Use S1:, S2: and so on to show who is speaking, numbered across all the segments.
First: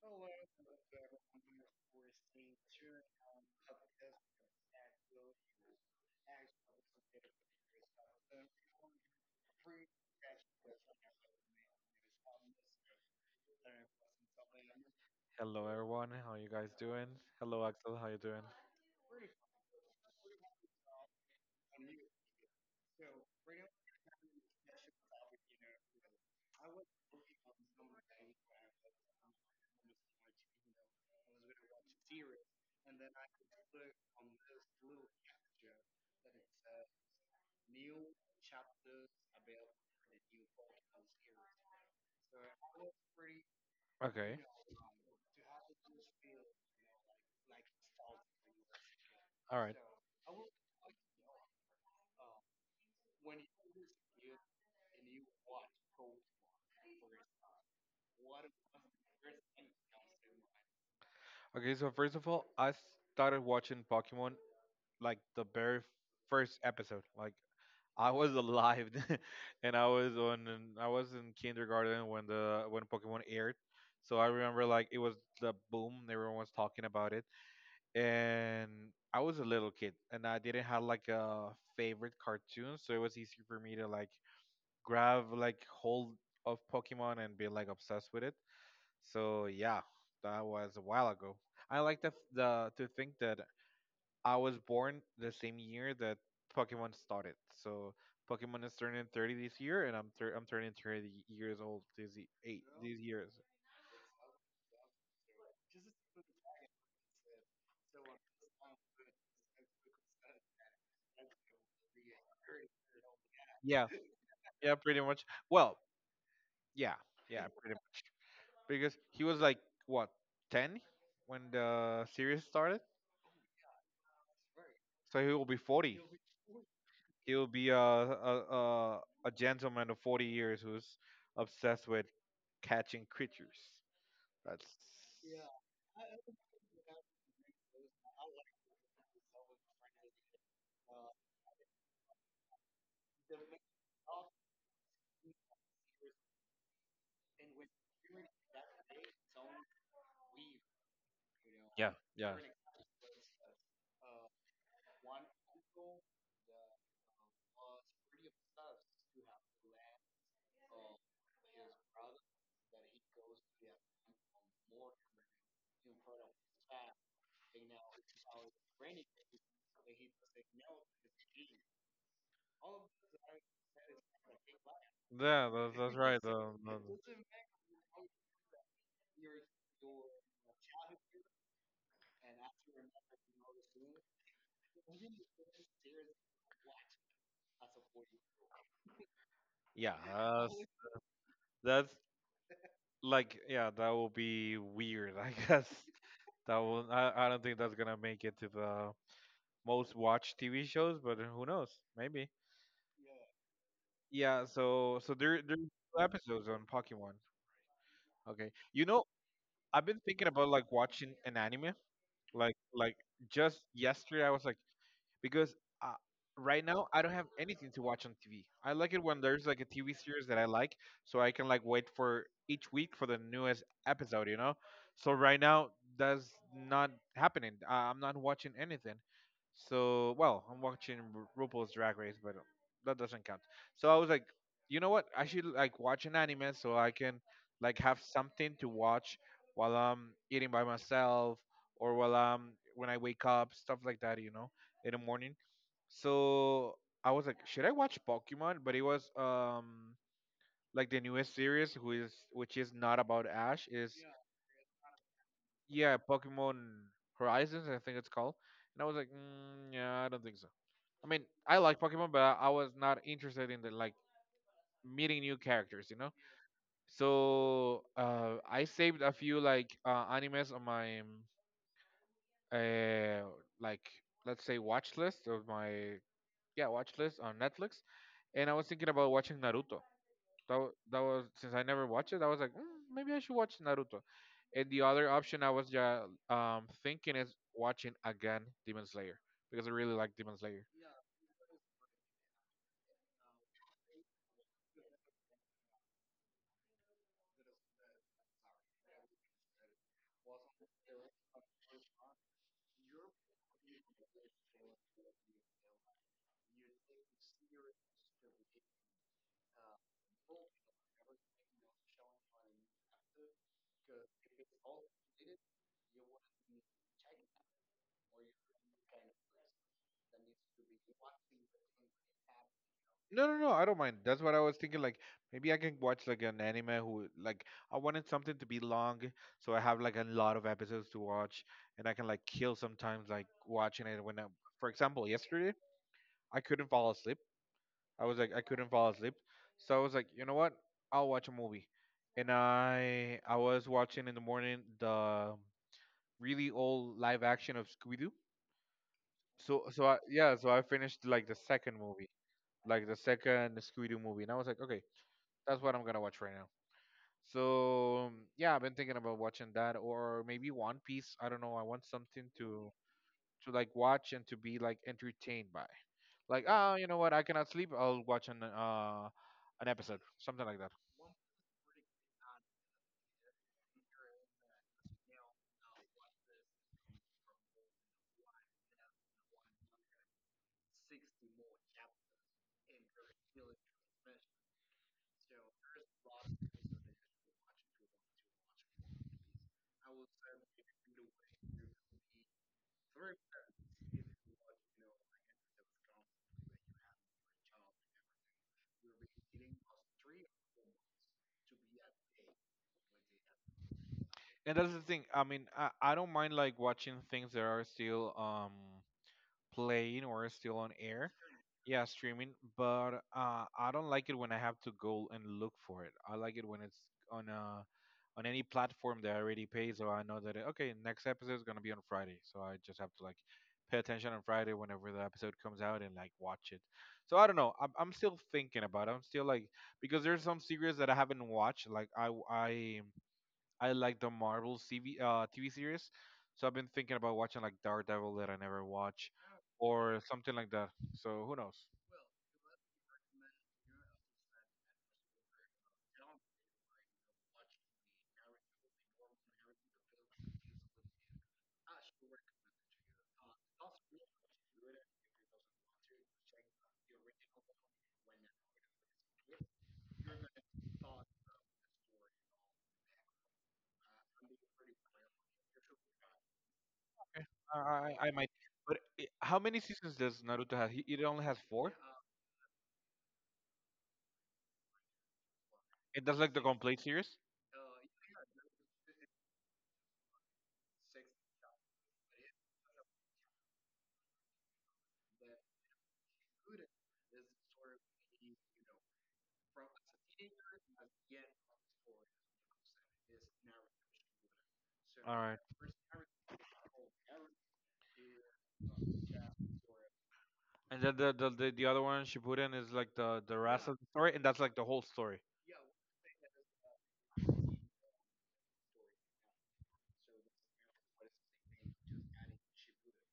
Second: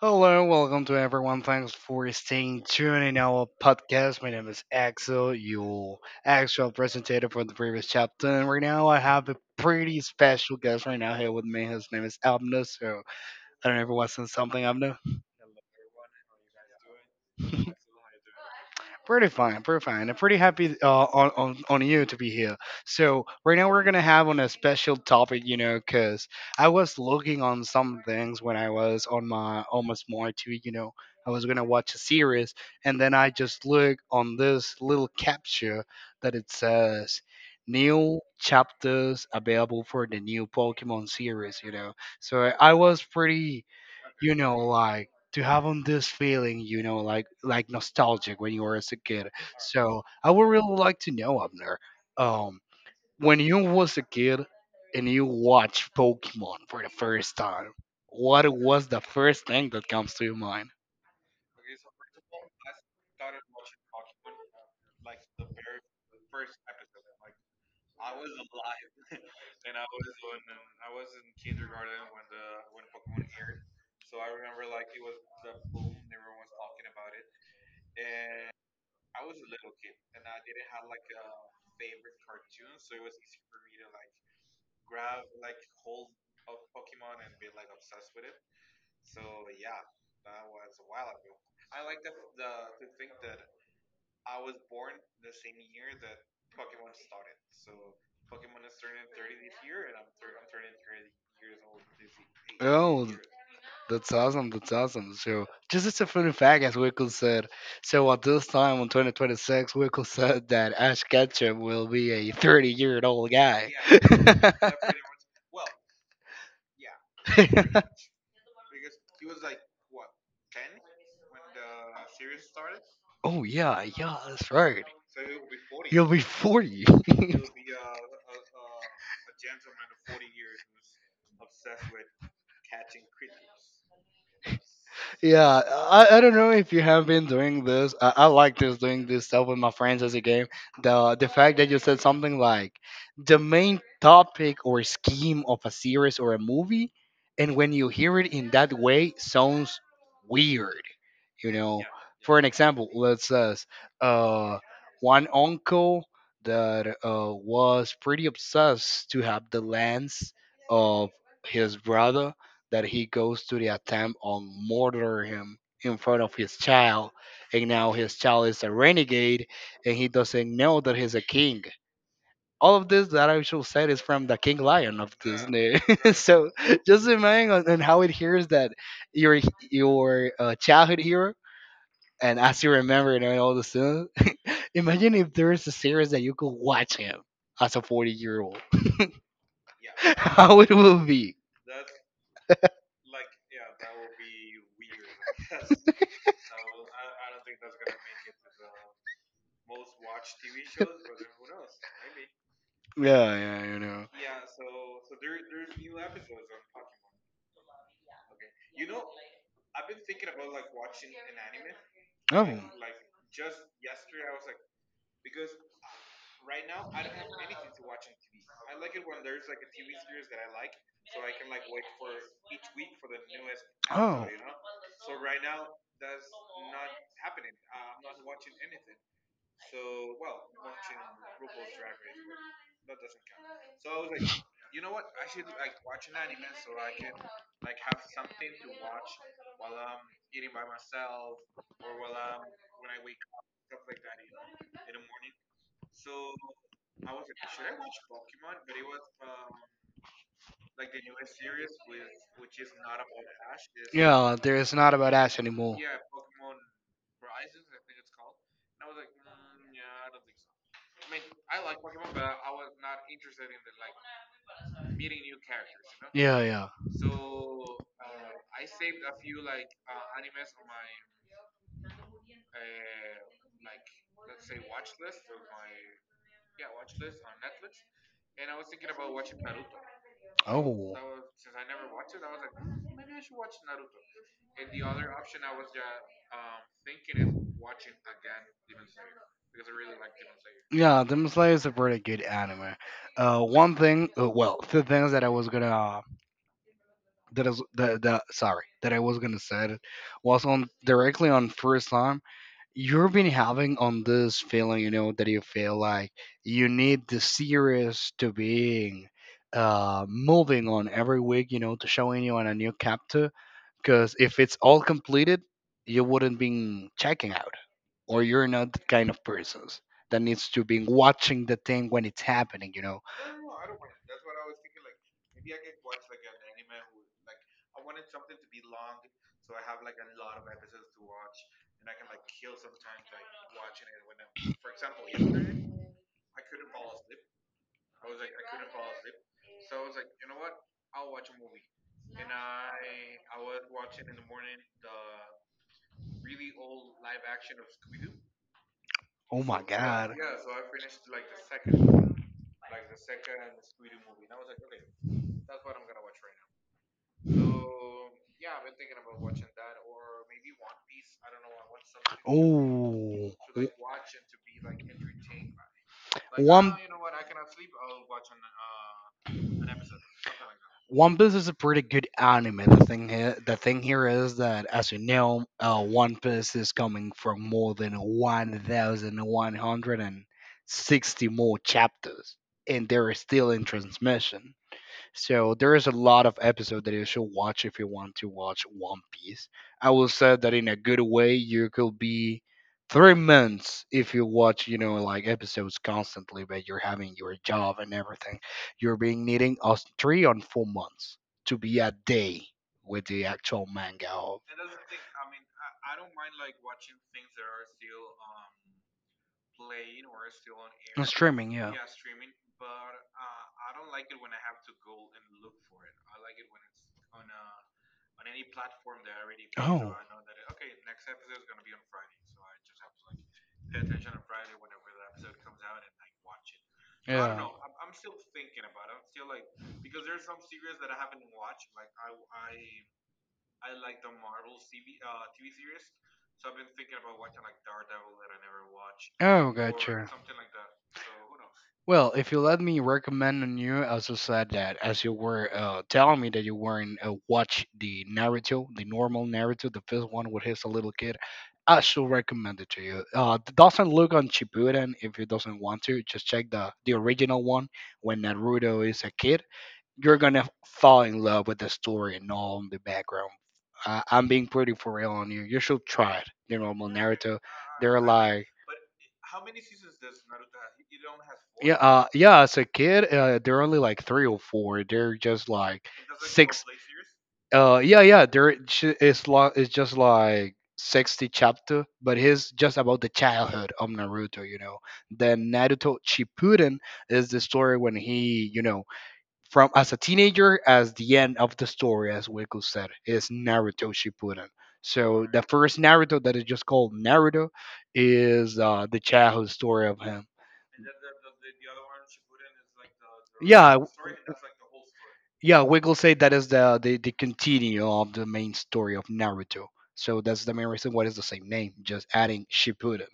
S1: Hello, welcome to everyone. Thanks for staying tuned in our podcast. My name is Axel, your actual presentator for the previous chapter. And right now, I have a pretty special guest right now here with me. His name is Abner. So, I don't know if it wasn't something, Abner.
S2: Hello everyone, how you guys doing? Hello Axel, how you doing?
S1: Pretty fine, pretty fine. I'm pretty happy on you to be here. So right now we're gonna have on a special topic, because I was looking on some things when I was on my almost my TV, I was gonna watch a series, and then I just look on this little capture that it says new chapters available for the new Pokemon series. So I was pretty
S2: Okay,
S1: like to have on this feeling like nostalgic when you were as a kid.
S2: all right.
S1: So I would really like to know, Abner, um when you was a kid and you watched Pokemon for the first time, what was the first thing that comes to your mind?
S2: Okay, so first of all, I started watching Pokemon like the very first episode. Like I was alive, and I was in kindergarten when the when Pokemon aired. So I remember like it was the boom. Everyone was talking about it, and I was a little kid, and I didn't have like a favorite cartoon, so it was easy for me to like grab like hold of Pokemon and be like obsessed with it. So yeah, that was a while ago. I like the to think that I was born the same year that Pokemon started. So Pokemon is turning 30 this year, and I'm I'm turning 30 years old this y- eight these
S1: Oh,
S2: years.
S1: that's awesome. That's awesome. So, just as a fun fact, as Wickle said, so at this time in 2026, Wickle said that Ash Ketchum will be a 30-year-old guy.
S2: Yeah, yeah, pretty much. Well, yeah, yeah, pretty much. Because he was like what, 10 when the series started,
S1: Oh yeah, yeah, that's right.
S2: so he will be 40. He'll be a a, a a gentleman of 40 years who's obsessed with catching creatures. That's Yeah,
S1: Yeah, I don't know if you have been doing this. I like this doing this stuff with my friends as a game. The fact that you said something like the main topic or scheme of a series or a movie, and when you hear it in that way, sounds weird. You know,
S2: yeah,
S1: for an example, let's say uh, one uncle that was pretty obsessed to have the lens of his brother, that he goes to the attempt on murder him in front of his child, and now his child is a renegade and he doesn't know that he's a king. All of this that I should said is from the King Lion of Disney.
S2: that's right.
S1: So just imagine on how it hears that your your childhood hero, and as you remember and all the sudden. Imagine if there is a series that you could watch him as a 40-year old.
S2: Yeah,
S1: How it will be?
S2: that's like yeah, that will be weird. I guess that will. I don't think that's gonna make it to the most watched TV shows, but who knows? Maybe.
S1: Yeah, yeah,
S2: Yeah. So there's two episodes on Pokemon. Okay, you know, I've been thinking about like watching an anime.
S1: oh,
S2: Like like just yesterday, I was like, because uh, right now I don't have anything to watch on TV. I like it when there's like a TV series that I like, so I can like wait for each week for the newest
S1: oh.
S2: episode. You know, so right now that's not happening. I'm not watching anything. So well, I'm watching RuPaul's Drag Race, but that doesn't count. So I was like, you know what? I should like watch an anime so I can like have something to watch while I'm eating by myself or while I'm when I wake up, stuff like that. You know, in the morning. So I was like, should I watch Pokemon? But it was like the newest series, who is which is not about Ash, is
S1: Yeah, there is not about us anymore.
S2: yeah, Pokemon Horizons, I think it's called. And I was like, mm, yeah, I don't think so. I mean, I like Pokemon, but I was not interested in the like meeting new characters, you know.
S1: Yeah, yeah.
S2: So I saved a few like animes on my uh, like let's say watch list of my yeah watch list on Netflix, and I was thinking about watching Naruto.
S1: Oh.
S2: That was since I never watched it. I was like, mm, maybe I should watch Naruto. And the other option I was ja thinking is watching again Demon Slayer because I really like Demon Slayer.
S1: Yeah, Demon Slayer is a pretty good anime. One thing, well, two things that I was gonna, that is that, that sorry, that I was gonna say was on directly on first time you've been having on this feeling, that you feel like you need the series to being moving on every week, to showing you on a new chapter. Because if it's all completed, you wouldn't be checking out, or you're not the kind of persons that needs to be watching the thing when it's happening. You know,
S2: No, no, no, I don't mind. That's what I was thinking. Like maybe I can watch like an anime who like, I wanted something to be long, so I have like a lot of episodes to watch, and I can like kill sometimes like watching it when yesterday I couldn't fall asleep I was like, I couldn't fall asleep. So I was like, you know what? I'll watch a movie. And I was watching in the morning the really old live action of Scooby Doo.
S1: oh my
S2: So so
S1: god,
S2: yeah, so I finished like the second movie, like the second Scooby Doo movie, and I was like, okay, that's what I'm gonna watch right now. So yeah, I've been thinking about watching that or maybe One Piece. I don't know. I want something
S1: oh.
S2: to like watch and to be like entertained by. Like, oh,
S1: One
S2: you know what? I cannot sleep. I'll watch an episode, something like that.
S1: One Piece is a pretty good anime. The thing here is that, as you know, One Piece is coming from more than 1,160 more chapters, and they're still in transmission. So there is a lot of episode that you should watch if you want to watch One Piece. I will say that in a good way, you could be 3 months if you watch, like episodes constantly, but you're having your job and everything. You're being needing us three on 4 months to be a day with the actual manga of
S2: And that's the thing. I mean, I don't mind like watching things that are still playing or still on
S1: on
S2: air.
S1: streaming. Yeah.
S2: Yeah, streaming, but I don't like it when I have to go and look for it. I like it when it's on a on any platform that I already pay, so
S1: Oh.
S2: I know that okay, next episode is gonna be on Friday, so I just have to like pay attention on Friday whenever the episode comes out and like watch it. So I don't
S1: Yeah.
S2: know. I'm still thinking about it. I'm still like, because there's some series that I haven't watched. I like the Marvel TV series, so I've been thinking about watching like Daredevil that I never watch,
S1: Oh, or
S2: or
S1: gotcha.
S2: something like that. So who knows?
S1: Well, if you let me recommend on you, as you said that, as you were telling me that you weren't watch the Naruto, the normal Naruto, the first one with his little kid, I should recommend it to you. It doesn't look on Shippuden if you doesn't want to. Just check the original one when Naruto is a kid. You're gonna fall in love with the story and all in the background. I'm being pretty for real on you. You should try it. The normal Naruto, they're mean,
S2: I might.
S1: like
S2: But I how
S1: how.
S2: many seasons does Naruto have? It only has four.
S1: Yeah, yeah. As a kid, they're only like three or four. They're just like
S2: It does like the
S1: six.
S2: complete series.
S1: Yeah, yeah. There. It's just like 60 chapter, but it's just about the childhood of Naruto. Then Naruto Shippuden is the story when he, from as a teenager, as the end of the story, as Wiku said, is Naruto Shippuden.
S2: All
S1: So
S2: right.
S1: the first Naruto that is just called Naruto is the childhood story of him.
S2: And then the other one, Shippuden, is like the rest
S1: Yeah.
S2: of the story, and that's like the whole story.
S1: Yeah, Wiggle said that is the continue of the main story of Naruto. So that's the main reason why it's the same name, just adding Shippuden.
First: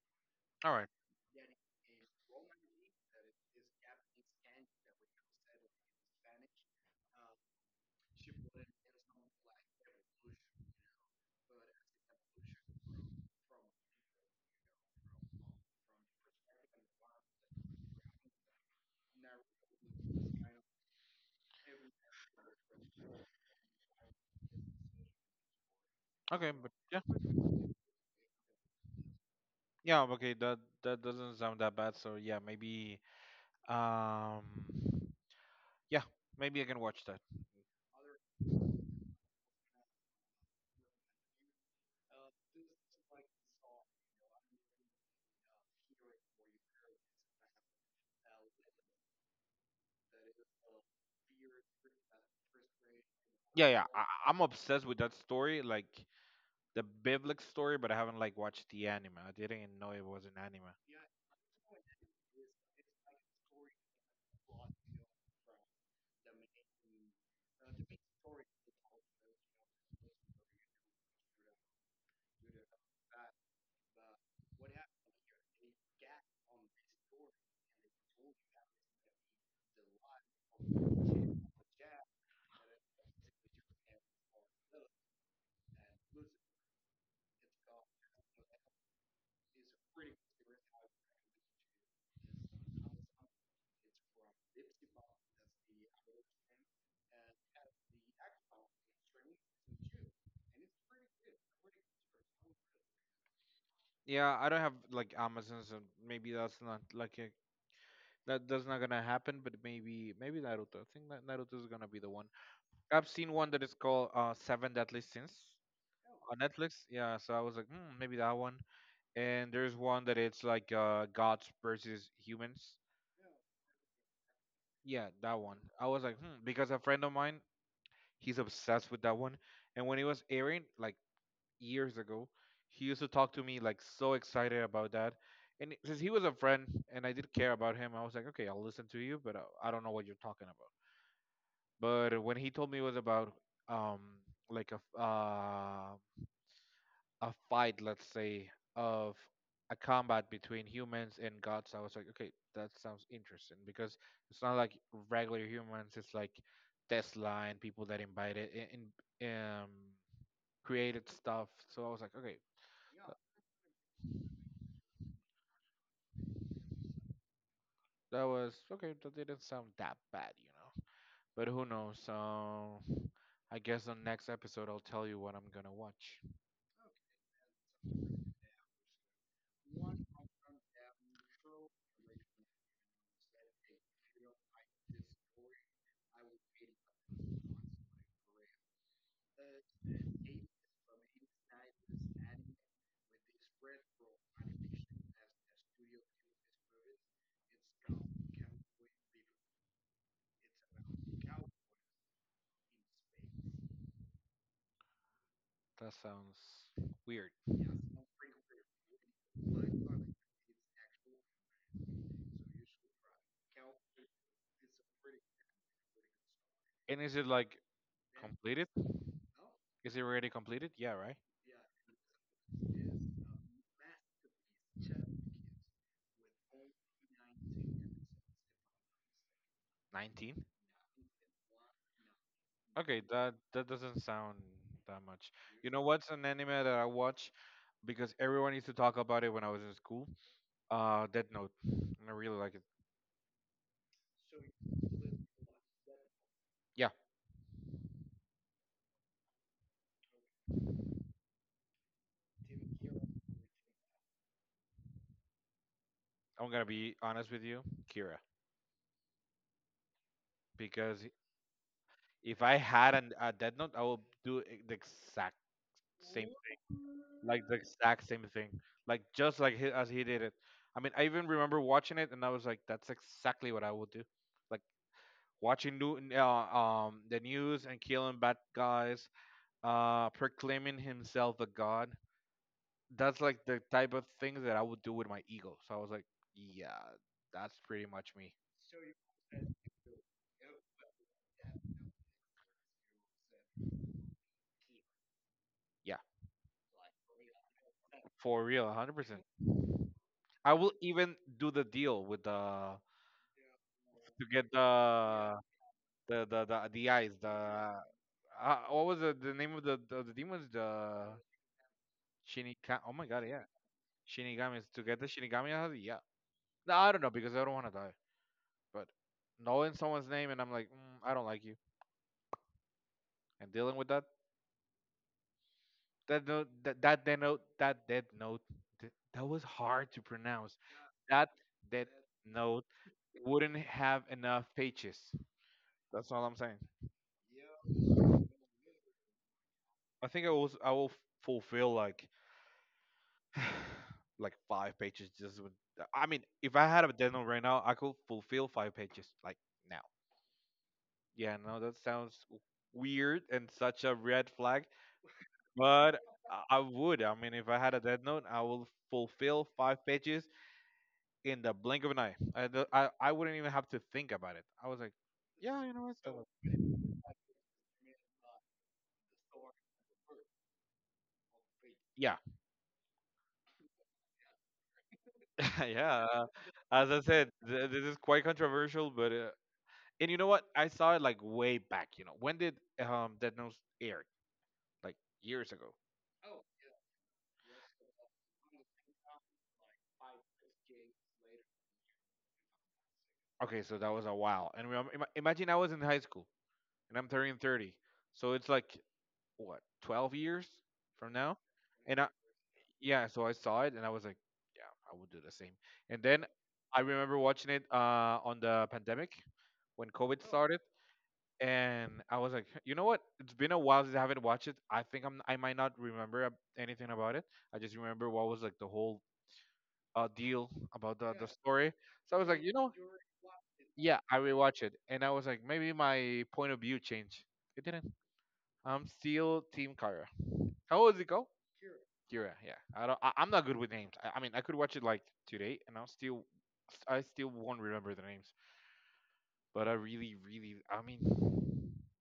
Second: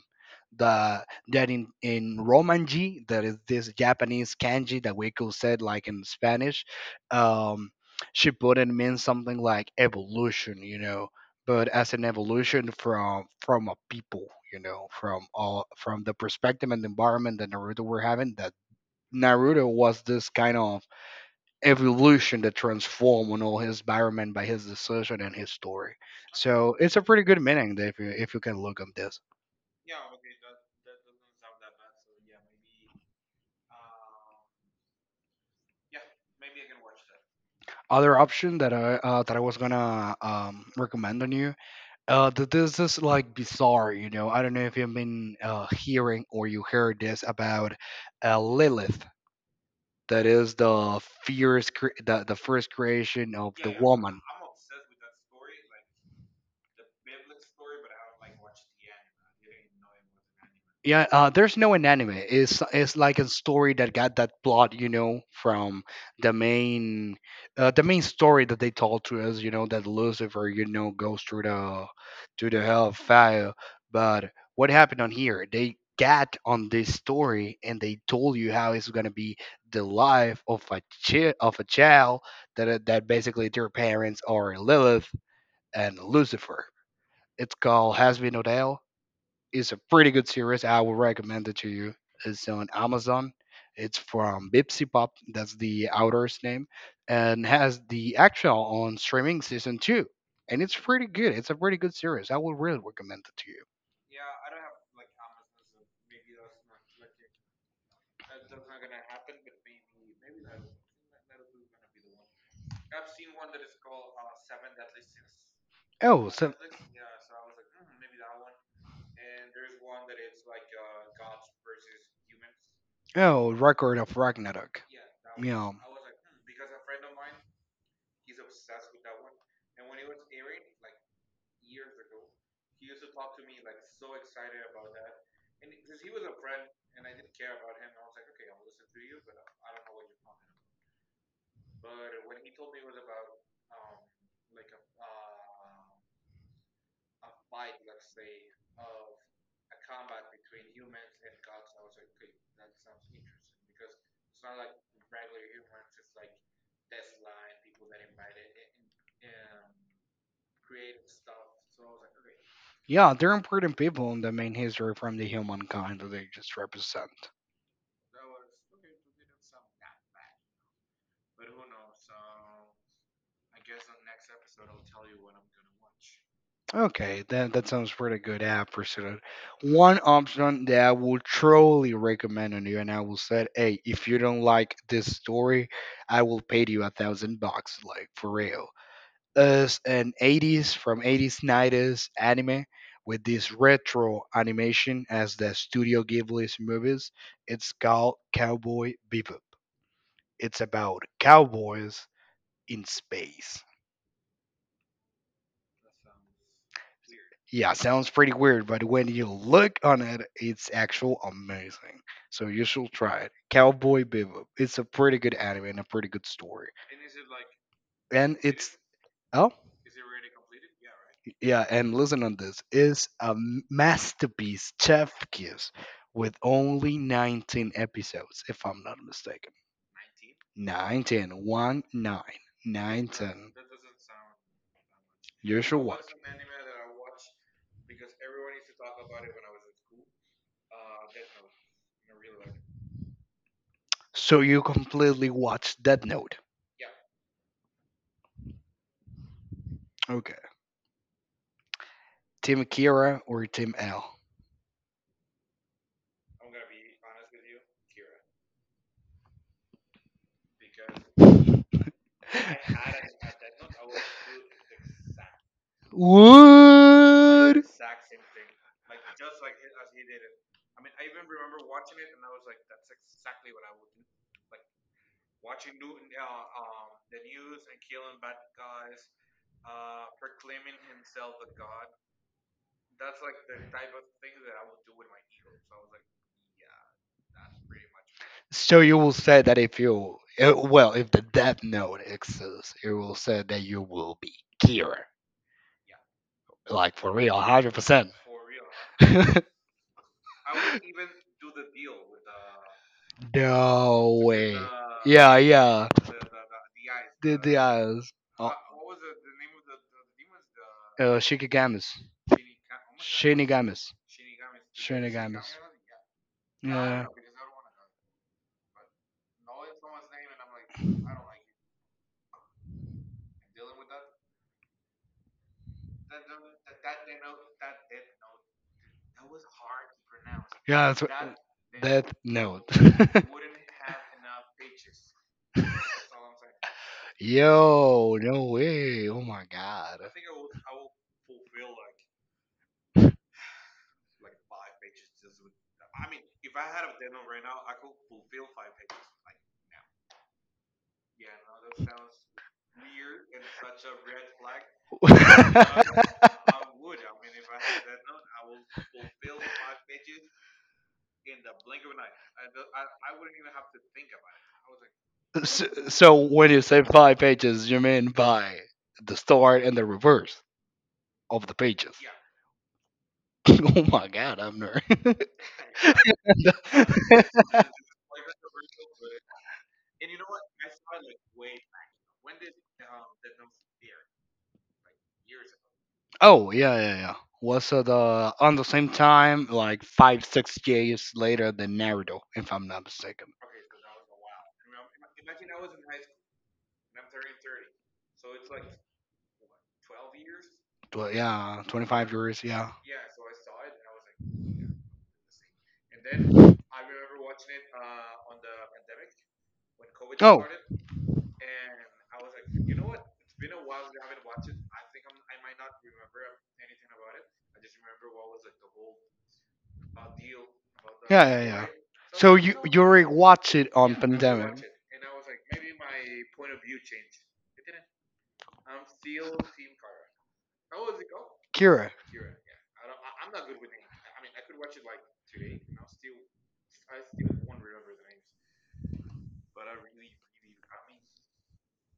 S2: All right.
S1: The that in Romanji, that is this Japanese kanji that Wiggle said, like in Spanish, um, Shippuden means something like evolution, but as an evolution from a people, from all from the perspective and environment that Naruto were having, that Naruto was this kind of evolution to transform on all his environment by his decision and his story.
S2: Okay. But
S1: So it's
S2: yeah.
S1: a pretty good meaning that if you can look at this.
S2: Yeah. Okay. That that doesn't sound that bad. So yeah, maybe. Um. Yeah. Maybe I can watch that.
S1: Other option that I was gonna recommend on you. This is like bizarre, you know. I don't know if you've been hearing or you heard this about Lilith. That is the first creation of
S2: Yeah,
S1: the
S2: yeah.
S1: woman.
S2: Am obsessed with that story, like the biblical story, but I haven't like watched the anime. I didn't even know it was an anime.
S1: Yeah, there's no an anime. It's like a story that got that plot, you know, from the main the main story that they told to us, that Lucifer, goes through the to the hell of fire. But what happened on here? They got on this story and they told you how it's gonna be the life of a child that that basically their parents are Lilith and Lucifer. It's called Has Been Odell. It's a pretty good series. I will recommend it to you. It's on Amazon. It's from Bipsy Pop. That's the author's name, and has the actual on streaming season two. And it's pretty good. It's a pretty good series. I will really recommend it to you.
S2: Yeah, I don't have like Amazon, so maybe that's not like a, that. That's not gonna happen. But maybe maybe Naruto. I think that Naruto is gonna be the one. I've seen one that is called Seven Deadly Sins
S1: Oh,
S2: on
S1: so.
S2: Netflix. Yeah, so I was like, hmm, maybe that one. And there's one that it's like gods versus humans.
S1: Oh, record of Ragnarok.
S2: Yeah, that one.
S1: Yeah,
S2: I was like, hmm, because a friend of mine, he's obsessed with that one. And when it was airing, like years ago, he used to talk to me like so excited about that. And it- since he was a friend and I did care about him, I was like, okay, I'll listen to you, but I don't know what you're talking about. But when he told me it was about um like a f- uh, a fight, let's say, of a combat between humans and gods, I was like, okay, that sounds interesting because it's not like regular humans. It's like Tesla and people that invited in um created stuff. So I was like, okay,
S1: yeah, they're important people in the main history from the humankind that they just represent.
S2: that was okay. That didn't sound that bad, you know. But who knows? So I guess on next episode I'll tell you what I'm gonna watch.
S1: Okay, that sounds pretty good app for sure. One option that I will truly recommend on you, and I will say, hey, if you don't like this story, I will pay you 1,000 bucks, like for real. Is an '80s from '80s '90s anime with this retro animation as the Studio Ghibli's movies. It's called Cowboy Bebop. It's about cowboys in space.
S2: That sounds weird.
S1: Yeah, sounds pretty weird, but when you look on it, it's actual amazing. So you should try it. Cowboy Bebop. It's a pretty good anime and a pretty good story.
S2: And is it like
S1: And
S2: completed?
S1: it's oh
S2: Is it already completed? Yeah, right.
S1: yeah, and listen on this is a masterpiece, chef kiss, with only 19 episodes, if I'm not mistaken.
S2: 19.
S1: 19, 19,
S2: Okay, that
S1: 19.
S2: that doesn't sound that much.
S1: You
S2: You know
S1: should
S2: what's
S1: watch.
S2: an anime that I watch because everyone used to talk about it when I was in school? Death Note. I really like it.
S1: So you completely watched Death Note.
S2: Yeah,
S1: Okay, Team Kira or Team L?
S2: I'm gonna be honest with you, Kira. Because if I had a Death Note, I would do the exact same thing, like the
S1: Would
S2: exact same thing, like just like as he did it. I mean, I even remember watching it, and I was like, "That's exactly what I would do." Like watching the news and killing bad guys, proclaiming himself a god. That's like the type of things that I would do with my ego. So I was like, "Yeah, that's pretty much me."
S1: so you will say that if you well, if the death note exists, you will say that you will be cured,
S2: Yeah,
S1: like for real, 100%.
S2: for real, 100%. I will even do the deal with the
S1: No
S2: to get
S1: way.
S2: the
S1: Yeah, yeah.
S2: the eyes. The
S1: The eyes. Oh,
S2: What was the name of the demons? The
S1: Shinigamis.
S2: Shinigami. Oh my god, yeah,
S1: Shinigamis.
S2: Shinigamis, to get the
S1: Shinigamis.
S2: Shinigami out. Yeah, no, I don't
S1: Yeah.
S2: know because I don't want to die. But knowing someone's name and I'm like, mm, I don't like you, and dealing with that that note that that dead note that dead note, that was hard to pronounce.
S1: Yeah, that's what.
S2: That dead
S1: Death
S2: note
S1: Note.
S2: wouldn't have enough pages. That's all I'm saying.
S1: Yo, no way. Oh my god.
S2: I think I will fulfill like like five pages just would if I had a deadline right now I could fulfill five pages like now. Yeah, no, that sounds weird and such a red flag, but I would. I mean, if I had a dead note, I will fulfill five pages in the blink of an eye. I wouldn't even have to think about it. I was like,
S1: So when you say five pages, you mean by the start and the reverse of the pages.
S2: yeah.
S1: Oh my god, I'm nerd.
S2: Yeah, as I said, this is quite controversial, but and you know what, I saw it like way back. You know, when did dead note air, like years ago.
S1: Oh yeah, yeah, yeah. Was it the on the same time, like 5, 6 years later than Naruto, if I'm not mistaken.
S2: Okay, so that was a while. And imagine I was in high school and I'm turning 30. So it's like, what, 12 years from now?
S1: Yeah,
S2: And I,
S1: 25 years. Yeah.
S2: yeah, so I saw it and I was like, yeah, I would do the same. And then I remember watching it on the pandemic when COVID
S1: Oh.
S2: started. And I was like, you know what? It's been a while since I haven't watched it. I think I might not remember anything about it. I just remember what was like the whole deal about the
S1: Yeah, yeah, yeah.
S2: story. So I was
S1: So
S2: like,
S1: you
S2: know,
S1: you already watch it on
S2: yeah, I rewatched
S1: pandemic.
S2: it, and I was like, maybe my point of view changed. It didn't. I'm still Team Kyra. How was it go?
S1: Kira.
S2: Kira. Yeah. I don't. I'm not good with names. I mean, I could watch it like today, and I'll still, I still won't remember the names. But I really, really. I mean,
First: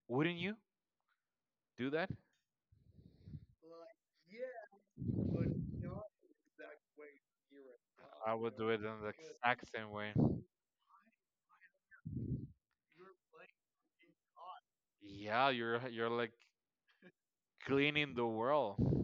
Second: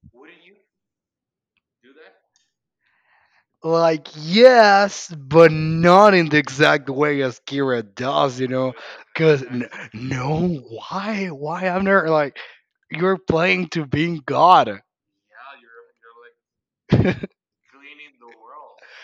S2: wouldn't you do that?
S1: Like yes, but not in the exact way as Kira
S2: I
S1: does, you
S2: would do
S1: know?
S2: it in the
S1: Cause
S2: exact same way.
S1: no, why I'm not like you're playing to being God.
S2: Yeah, you're like cleaning the world.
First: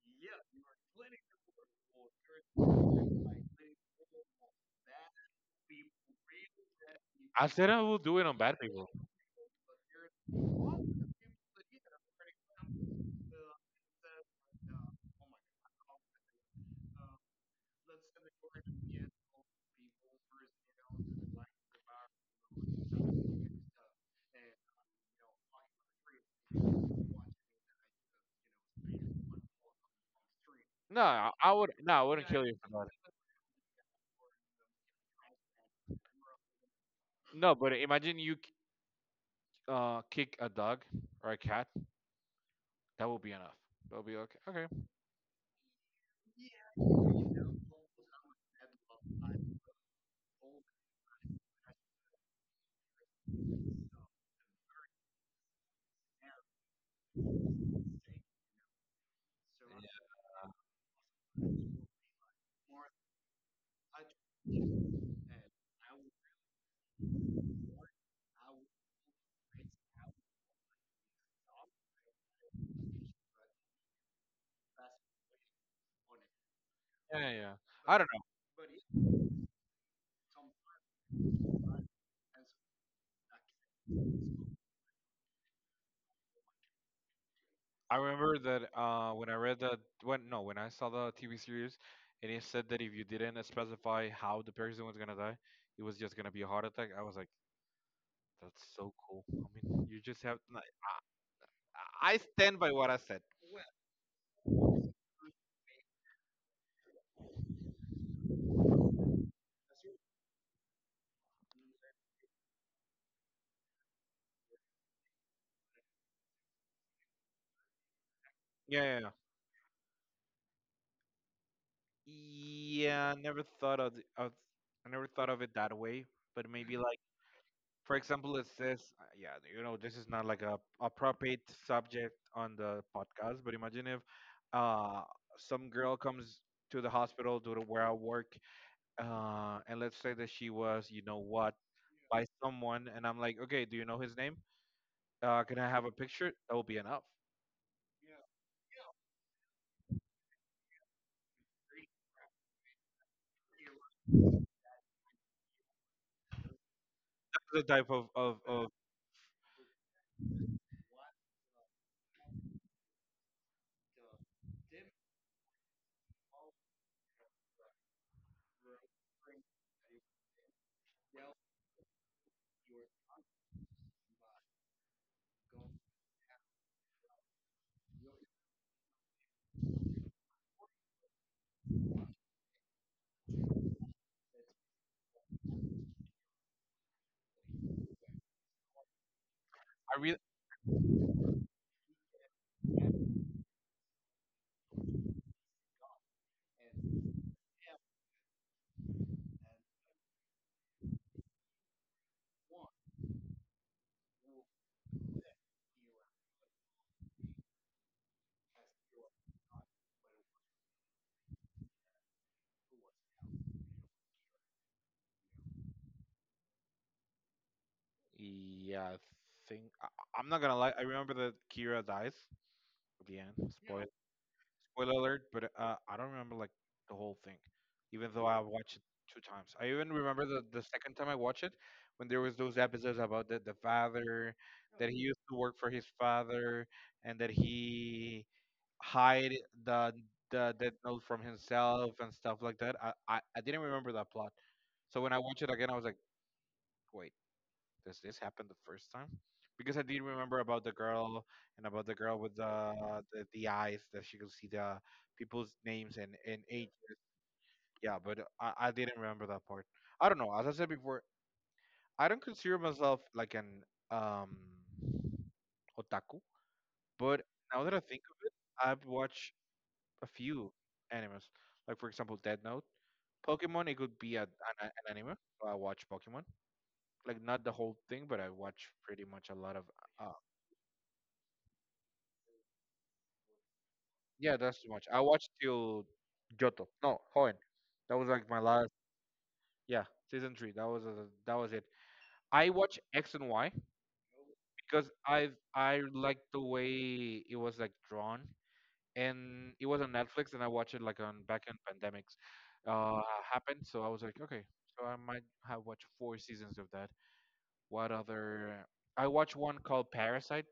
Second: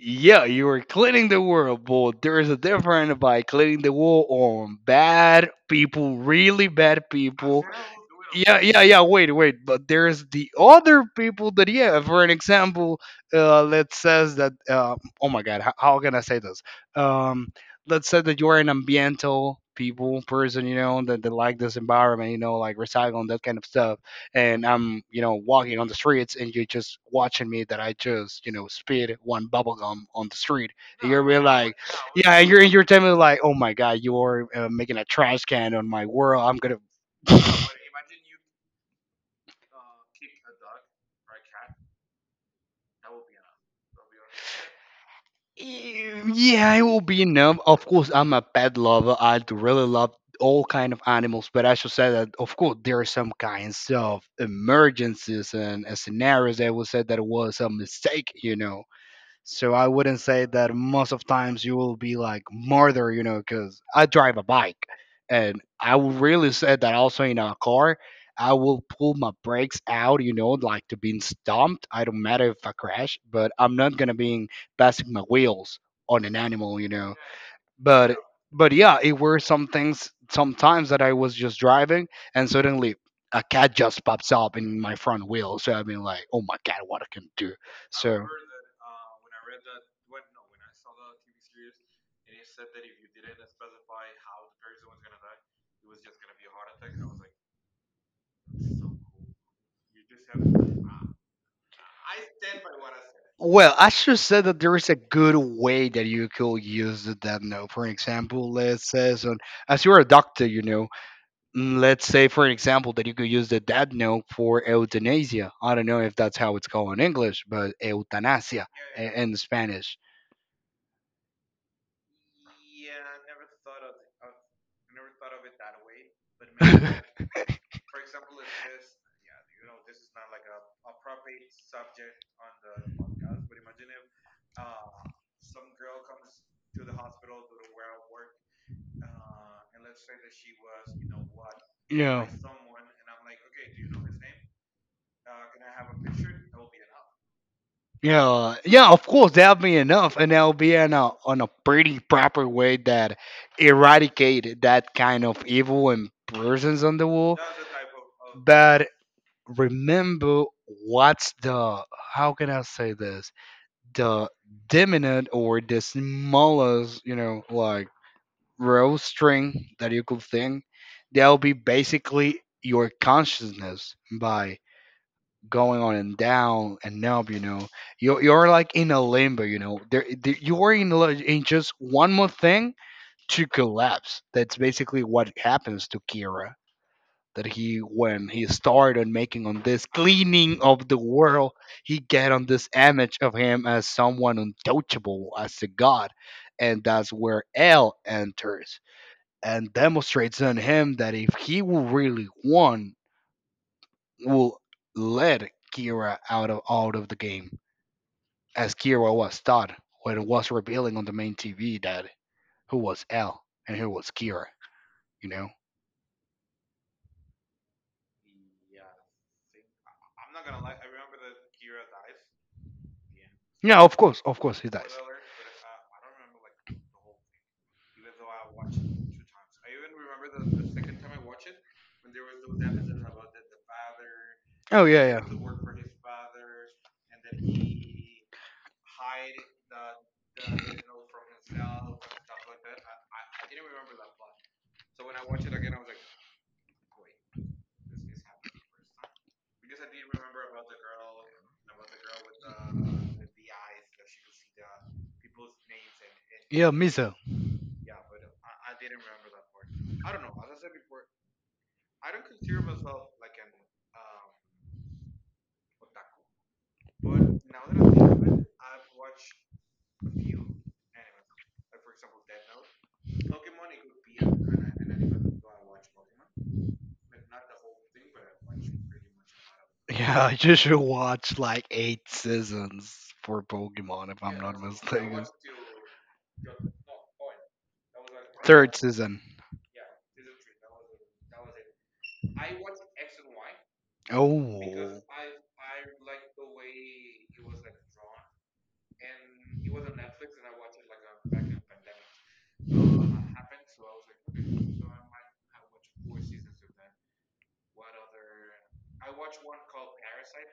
S1: Yeah, you were cleaning the world, but there is a difference by cleaning the world on bad people, really bad
S2: I
S1: people.
S2: said I will do it on bad
S1: yeah yeah
S2: people.
S1: yeah Wait, wait, but there's the other people that, yeah, for an example, let's says that oh my god, how can I say this? um let's say that you're an ambiental people person, you know, that like this environment, you know, like recycling, that kind of stuff. And I'm, you know, walking on the streets, and you're just watching me that I just, you know, spit one bubble gum on the street.
S2: No,
S1: And you're really
S2: I would.
S1: like,
S2: No, I wouldn't
S1: yeah.
S2: kill
S1: and
S2: you
S1: you're and you're
S2: for that.
S1: telling me like, oh my god, you're making a trash can on my world. I'm gonna.
S2: No, but imagine you kick a dog or a cat. That will be enough. They'll be okay. Okay.
S1: Yeah, I will be numb. Of course, I'm a pet lover. I do really love all kind of animals, but I should say that of course there are some kinds of emergencies and scenarios that will say that it was a mistake, you know. So I wouldn't say that most of times you will be like murder, you know, because I drive a bike, and I will really say that also in a car, I will pull my brakes out, you know, like to being stomped. I don't matter if I crash, but I'm not gonna be passing my wheels on an animal, you know.
S2: Yeah, yeah. I don't
S1: But
S2: know.
S1: but yeah, it were some things sometimes that I was just driving, and suddenly a cat just pops up in my front wheel. So I've been like, oh my god, what I can do?
S2: I
S1: So.
S2: remember that when I read that when no, when I saw the TV series, and it said that if you didn't specify how the person was gonna die, it was just gonna be a heart attack. I was like, that's so cool. I mean, you just have. Like, I stand by what I said.
S1: Well, I should say that there is a good way that you could use the death note. For example, let's say, so, as you're a doctor, you know, let's say, for example, that you could use the death note for euthanasia. I don't know if that's how it's called in English, but euthanasia
S2: Yeah, yeah, yeah.
S1: in Spanish.
S2: Yeah, I never thought of I never thought of it that way. But maybe like, for example, it says, yeah, you know, this is not like a appropriate subject on the podcast. But imagine if uh, some girl comes to the hospital to where I work, and let's say that she was, you know what,
S1: Yeah.
S2: by someone, and I'm like, okay, do you know his name? Can I have a picture? That will be enough.
S1: Yeah, yeah, of course that'll be enough, and that'll be in a on a pretty proper way that eradicate that kind of evil and persons on the wall.
S2: That's the type of.
S1: But remember, what's the, how can I say this, the dominant or the smallest, you know, like row string that you could think that'll be basically your consciousness by going on and down and up, you know. You're like in a limbo, you know. You're in, in just one more thing to collapse. That's basically what happens to Kira, that he when he started making on this
S2: I
S1: cleaning of the world, he get on this image of him as someone untouchable, as a god. And that's where L enters and demonstrates on him that if he will really want, will let Kira out of the game, as Kira was taught when it was revealing on the main TV that who was L and who was Kira, you know.
S2: yeah, I think I'm not gonna lie. I remember that Kira dies at the end.
S1: Yeah,
S2: Spoiler,
S1: of course he does.
S2: spoiler alert. But I don't remember like the whole thing, even though I watched it two times. I even remember the second time I watched it when there was those episodes about the father
S1: Oh
S2: that he
S1: yeah, yeah.
S2: used to work for his father and that he hide the death note from himself and stuff like that. I didn't remember that plot. So when I watched it again, I was like, wait. Does this happen the first time? Because I did remember about the girl and about the girl with the eyes that she could see the people's names and
S1: Yeah,
S2: ages.
S1: Misa.
S2: Yeah, but I didn't remember that part. I don't know. As I said before, I don't consider myself like an um otaku, but now that I think of it, I've watched a few animes. Like for example, Dead Note, Pokemon. It could be an anime. So I watch Pokemon. Like not the whole thing, but I watch pretty much a lot of. Uh.
S1: Yeah, you should watch like eight seasons for Pokemon, if I'm
S2: Yeah,
S1: not
S2: that's too much. I
S1: mistaken.
S2: watched till Johto. No, Hoenn. That was like my last.
S1: Third season.
S2: Yeah, season three. That was it. I watch X and Y because
S1: Oh.
S2: I liked the way it was like drawn, and it was on Netflix, and I watched it like on back in pandemics uh happened. So I was like, okay, so I might have watched four seasons of that. What other? I watched one called Parasite.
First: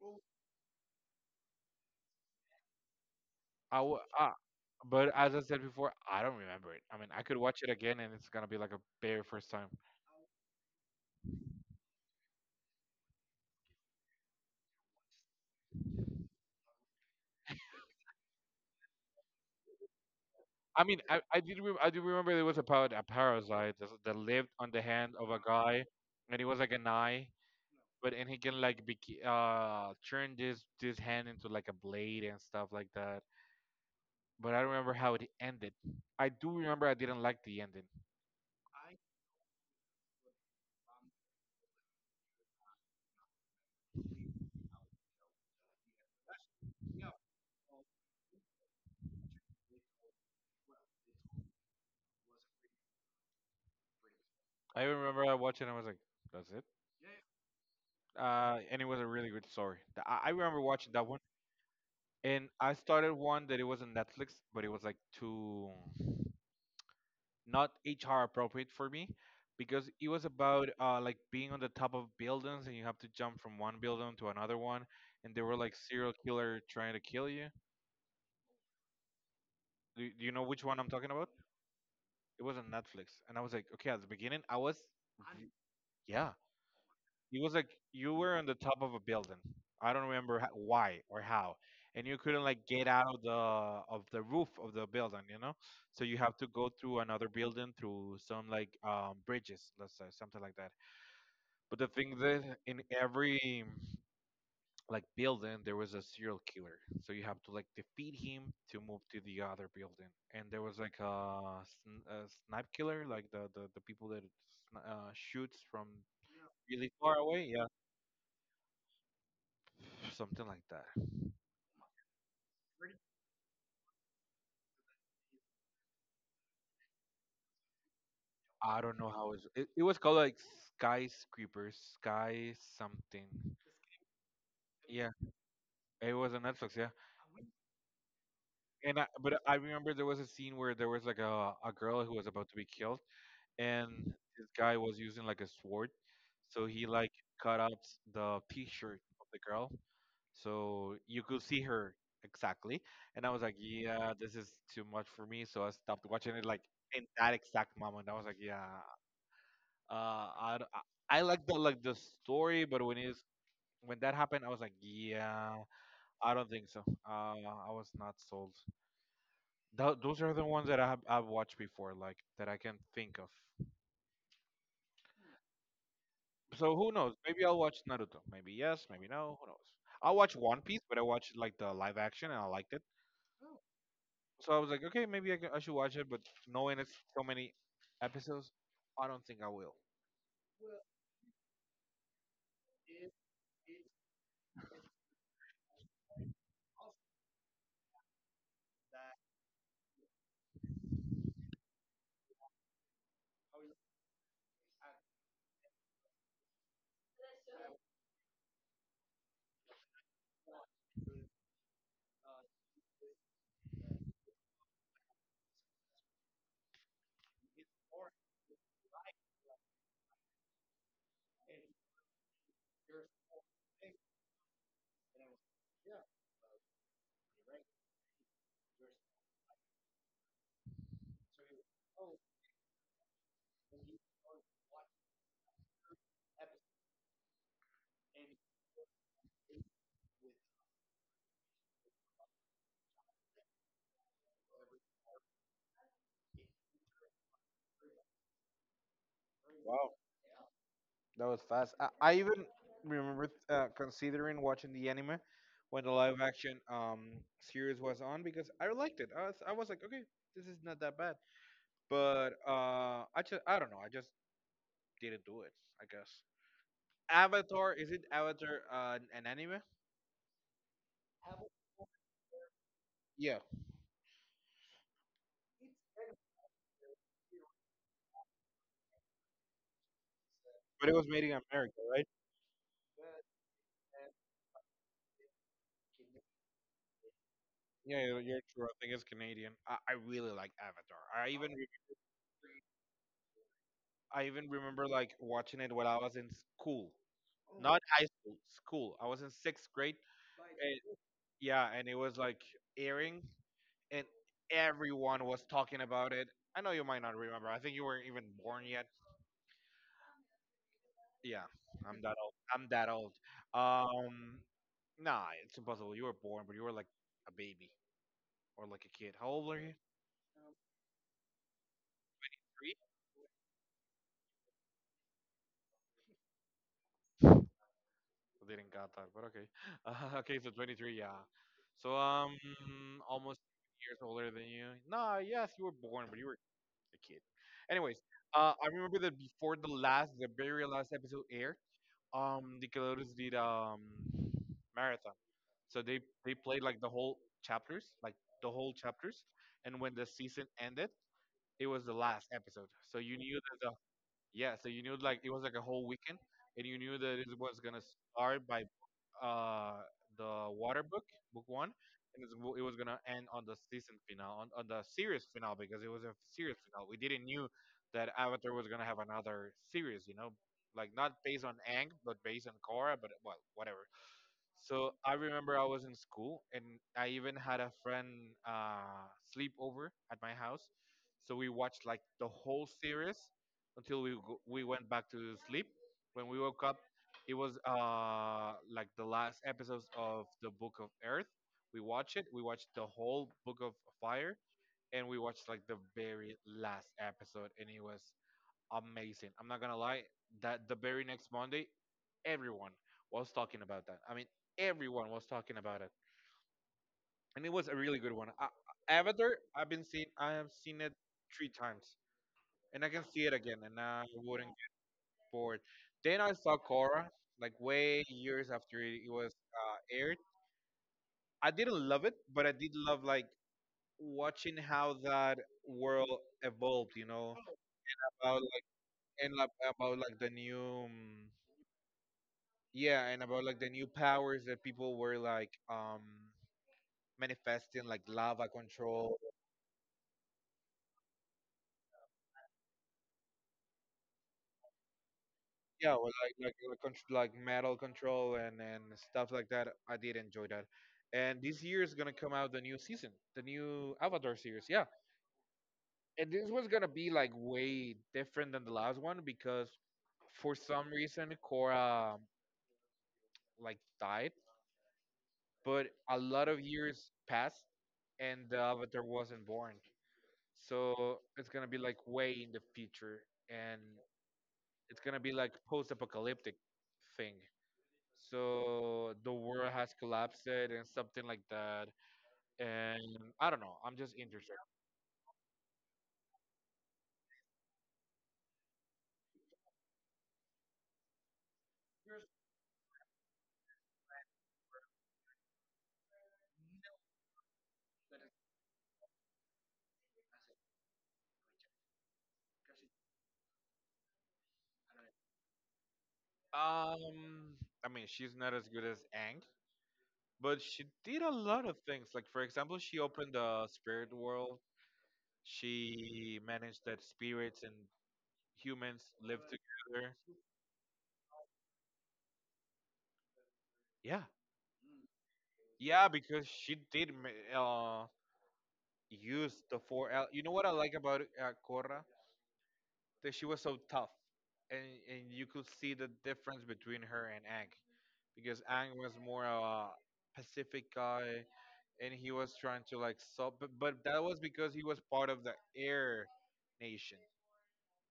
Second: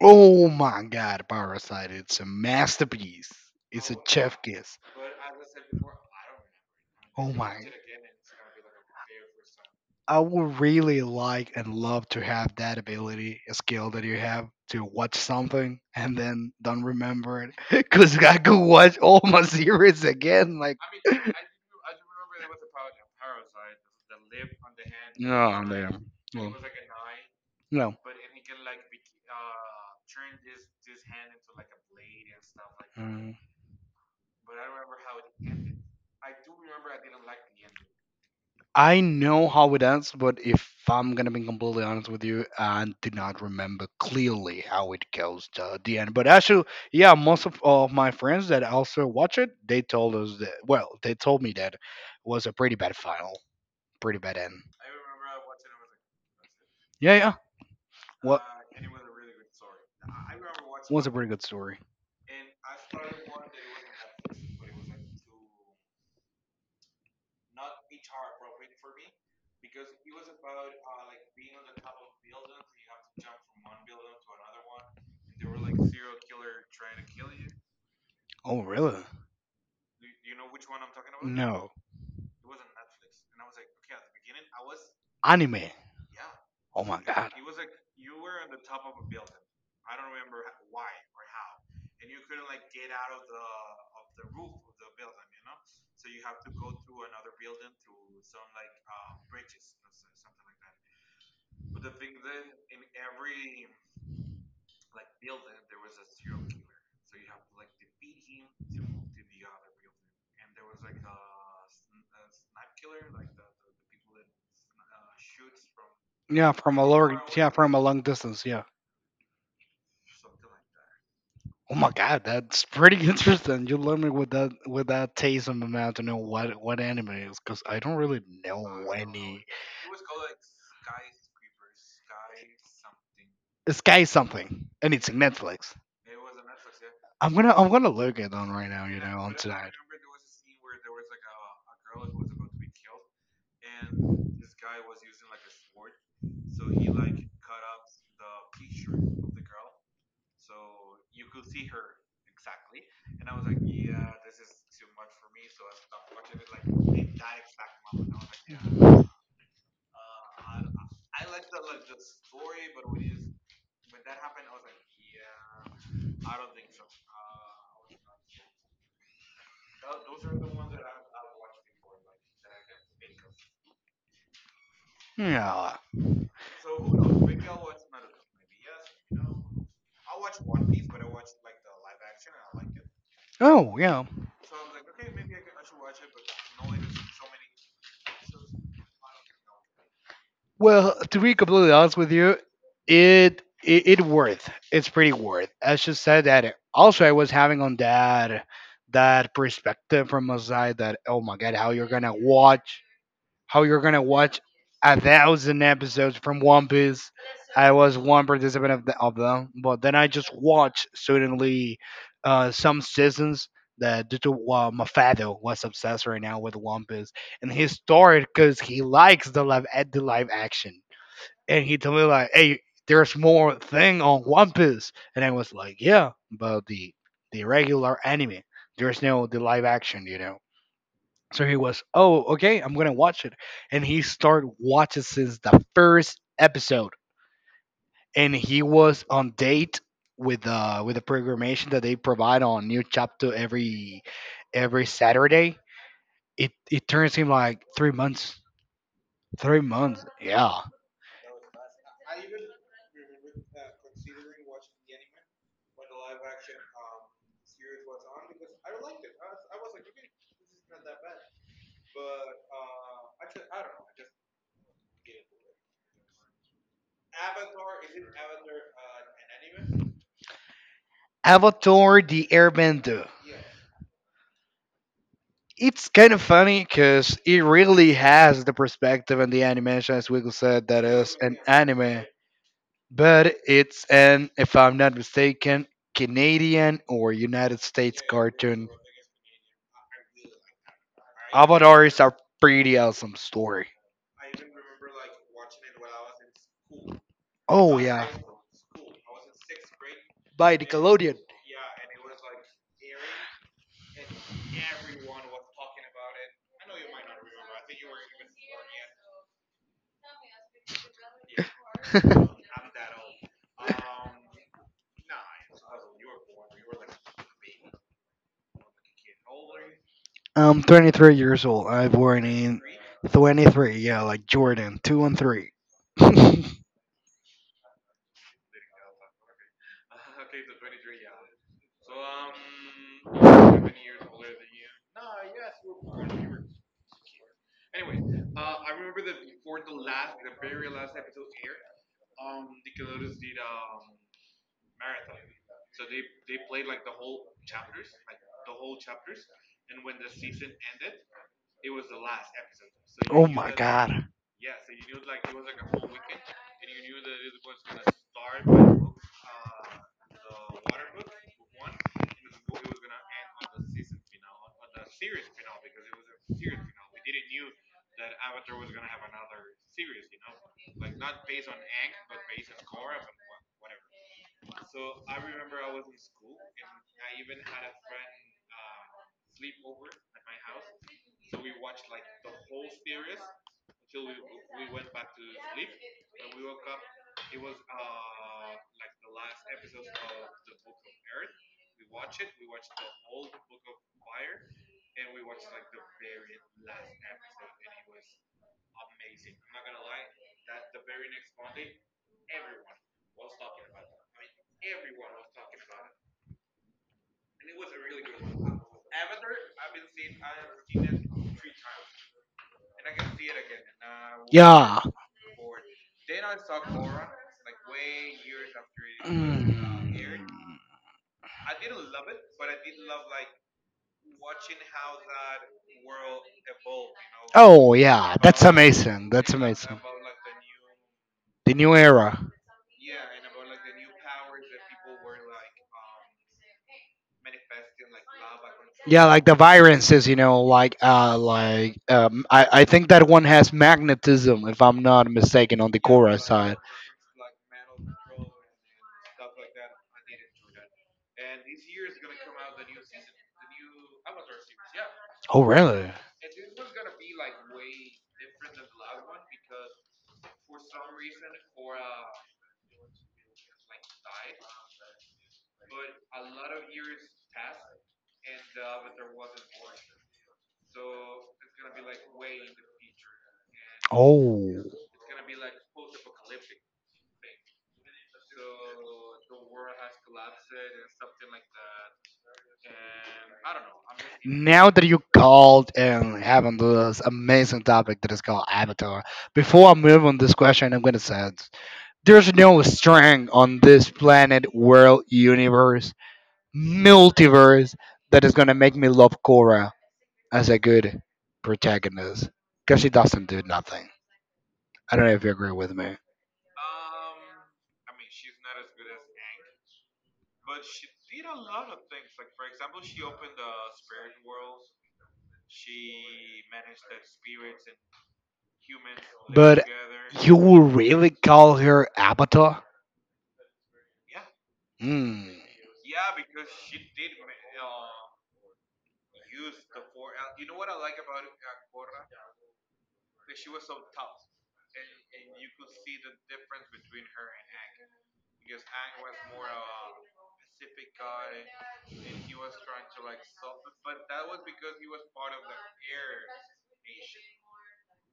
S1: Oh my god, Parasite. It's a masterpiece.
S2: I
S1: The
S2: w- uh,
S1: chef kiss.
S2: but as I said before, I don't remember it. I mean, I
S1: Oh
S2: could
S1: my.
S2: watch it again, and it's gonna be like a very first time.
S1: I would really like and love to have that ability, a skill that you have to watch something and then don't remember it. Because I could watch all my series again. Like,
S2: I mean, I did I do remember there was about a parasite that lived on the hand of a
S1: no,
S2: guy,
S1: man.
S2: and it was like an eye,
S1: No.
S2: but and he can like turn this hand into like a blade and stuff like that.
S1: No.
S2: But I don't remember how it ended. I do remember I didn't like the ending.
S1: I know how it ends, but if I'm gonna be completely honest with you, I do not remember clearly how it goes to the end. But actually, yeah, most of my friends that also watch it, they told us that. Well, they told me that was a pretty bad final, pretty bad end.
S2: I remember I watched it and I was like, that's it.
S1: Yeah, yeah. What
S2: And it was a really good story. I remember watching
S1: was
S2: that
S1: a
S2: one.
S1: pretty good story.
S2: And I started one that it was on Netflix, but it was like too not HR appropriate for me because it was about like being on the top of buildings and you have to jump from one building to another one, and there were like serial killer trying to kill you.
S1: Oh, really?
S2: Do you know which one I'm talking about?
S1: No.
S2: It was on Netflix, and I was like, okay, at the beginning I was, v-
S1: Anime.
S2: yeah,
S1: Oh my god.
S2: it was like you were on the top of a building. I don't remember why or how, and you couldn't like get out of the roof of the building, you know. So you have to go through another building through some like bridges, let's say something like that. But the thing that in every like building there was a serial killer, so you have to like defeat him to move to the other building. And there was like sn- a snipe killer, like the people that shoots from
S1: Yeah, from a
S2: really far
S1: long, yeah,
S2: away. Yeah,
S1: from a long distance. Yeah.
S2: something like that.
S1: Oh my god, that's pretty interesting. You learned me with that taste in my mouth to know what anime it is because I don't really
S2: I
S1: know
S2: don't know how it
S1: any.
S2: was. It was called like Skyscrapers, Sky something.
S1: Sky something, and it's
S2: Yeah,
S1: in Netflix.
S2: it was on Netflix. Yeah,
S1: I'm gonna look it on right now.
S2: and
S1: You know, on
S2: but I
S1: tonight.
S2: remember there was a scene where there was like a girl who was about to be killed, and this guy was using like a sword, so he like cut out the T-shirt of the girl, so you could see her exactly. And I was like, yeah, this is too much for me, so I stopped watching it. Like in that exact moment, I was like, yeah, uh, I, d- I like the story, but when it's when that happened, I was like, yeah, I don't think so. Uh, I was not sold. Those are the ones that I've watched before, like that I can think of.
S1: Yeah.
S2: So who knows? Maybe I'll watch Naruto. Maybe yes, maybe no. Who knows? I'll watch One Piece, but I watched like the live action and I liked it.
S1: Oh yeah.
S2: So I was like, okay, maybe I should watch it, but knowing it's so many episodes, I don't think I will.
S1: Well, to be completely honest with you, it worth. It's pretty worth. I just said that. Also, I was having on that that perspective from a side that oh my god, how you're gonna watch a thousand episodes from One Piece. I was one participant of them, but then I just watched suddenly some seasons that due to Mafado was obsessed right now with One Piece, and he started because he likes the live action and he told me like, "Hey, there's more thing on One Piece," and I was like, "Yeah, but the regular anime, there's no the live action, you know." So he was, "Oh, okay, I'm gonna watch it," and he started watching since the first episode, and he was on date with the programmation that they provide on New Chapter every Saturday. It turns him like 3 months, three
S2: Wow.
S1: months, yeah.
S2: That was fast. I even remember considering watching the anime when the live action series was on because I liked it. I was like, okay, this is not that bad. But I just I don't know. I just didn't do it. I guess Avatar is it Avatar an anime?
S1: Avatar the Airbender.
S2: Yeah,
S1: It's kind of funny because it really has the perspective and the animation, as Wiggle said, that
S2: but it was
S1: is
S2: made in
S1: an
S2: America,
S1: anime.
S2: right?
S1: But it's an, if I'm not mistaken, Canadian or United States
S2: Yeah, you're true.
S1: cartoon.
S2: I think it's Canadian. I really like Avatar.
S1: Avatar is a pretty awesome story.
S2: I even remember like watching it while I was in school,
S1: Oh,
S2: not
S1: yeah.
S2: high school, school. I was in sixth grade.
S1: By
S2: And,
S1: Nickelodeon.
S2: yeah, and it was like airing, and everyone was talking about it. I know you might not remember. I think you weren't even born yet. Yeah, I'm that old. I'm that old. Um, nah, it's impossible. You were born, but you were like a baby or like a kid. How old are you?
S1: I'm 23 years old. I've worn in 23, yeah, like Jordan, 2 and 3.
S2: Didn't got that, but okay. Okay, so 23, yeah. So almost years older than you. Nah, yes, you were born, but you were a kid. Anyways, I remember that before the last, the very last episode aired, Nickelodeon did marathon. So they played like the whole chapters, like the whole chapters, and when the season ended, it was the last episode. So you
S1: Oh
S2: knew
S1: my
S2: that
S1: god.
S2: yeah, so you knew like it was like a whole weekend, and you knew that it was gonna start by uh the water book, book one, and it was gonna end on the season finale, on the series finale because it was a series finale. We didn't knew that Avatar was gonna have another series, you know, like not based on Ang, but based on Korra, but well, whatever. So I remember I was in school, and I even had a friend sleep over at my house. So we watched like the whole series until we went back to sleep. When we woke up, it was like the last episodes of the Book of Earth. We watched it. We watched the whole Book of Fire, and we watched like the very last episode, and it was amazing. I'm not gonna lie, that the very next Monday, everyone was talking about that. I mean, everyone was talking about it, and it was a really good one. I, Avatar, I have seen it three times, and I can see it again, and I wouldn't get
S1: Yeah.
S2: bored. Then I saw Korra, like way years after it was aired.
S1: Mm.
S2: I didn't love it, but I did love like watching how that world evolved. You know,
S1: Oh yeah, that's
S2: about like
S1: amazing. That's
S2: and like,
S1: amazing.
S2: about like the new.
S1: The new era.
S2: Yeah, and about like the new powers that people were like manifesting, like lava
S1: Yeah,
S2: control.
S1: like the viruses, you know, like I think that one has magnetism if I'm not mistaken on the
S2: Yeah, or
S1: Korra side.
S2: like metal control and stuff like that. I did enjoy that. And this year is gonna come out the new season, the new Avatar series. Yeah,
S1: Oh really?
S2: and this was gonna be like way different than the last one because for some reason Korra like died, but a lot of years passed and the Avatar wasn't born. So it's gonna be like way in the future, and
S1: Oh. and
S2: it's gonna be like post-apocalyptic thing, so the world has collapsed and something like that, and I don't know, I'm just
S1: thinking
S2: interested.
S1: Now that you called and having this amazing topic that is called Avatar, before I move on this question, I'm gonna say it. There's no string on this planet, world, universe, multiverse that is gonna make me love Korra as a good protagonist because she doesn't do nothing. I don't know if you agree with me.
S2: um I mean, she's not as good as Ang, but she did a lot of things. Like, for example, she opened the spirit world, she managed that spirits and humans live
S1: But
S2: together.
S1: you will really call her Avatar?
S2: Yeah.
S1: Hmm.
S2: Yeah, because she did use the four. You know what I like about Korra? That she was so tough, and and you could see the difference between her and Ang, because Ang was more a Pacific guy, and he was trying to like sub, but that was because he was part of the Air Nation,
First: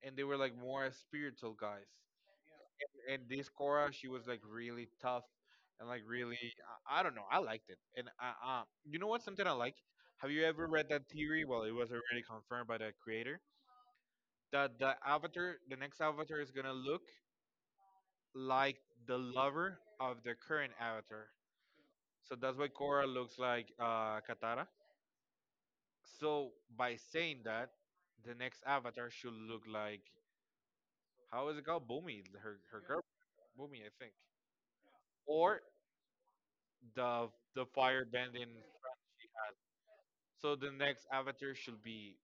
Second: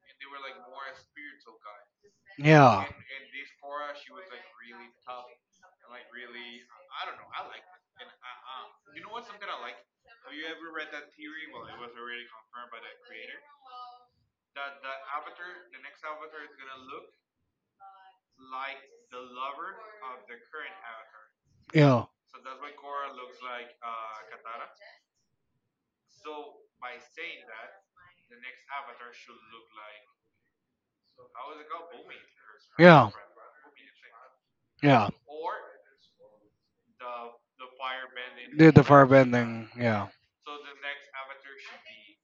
S2: and they were like more spiritual guys,
S1: Yeah.
S2: and this Cora, she was like really tough and like really, I don't know, I liked it. And I, you know what? Something I like. Have you ever read that theory? Well, it was already confirmed by the creator that the avatar, the next avatar, is gonna look like the lover of the current avatar.
S1: Yeah.
S2: So that's why Korra looks like Katara. So by saying that, the next avatar should look like, how is it called? Boomy, her girl.
S1: Yeah.
S2: Boomy, I think.
S1: Yeah.
S2: Or the the firebend in
S1: Did the
S2: front she has.
S1: firebending? Yeah.
S2: So the next avatar should be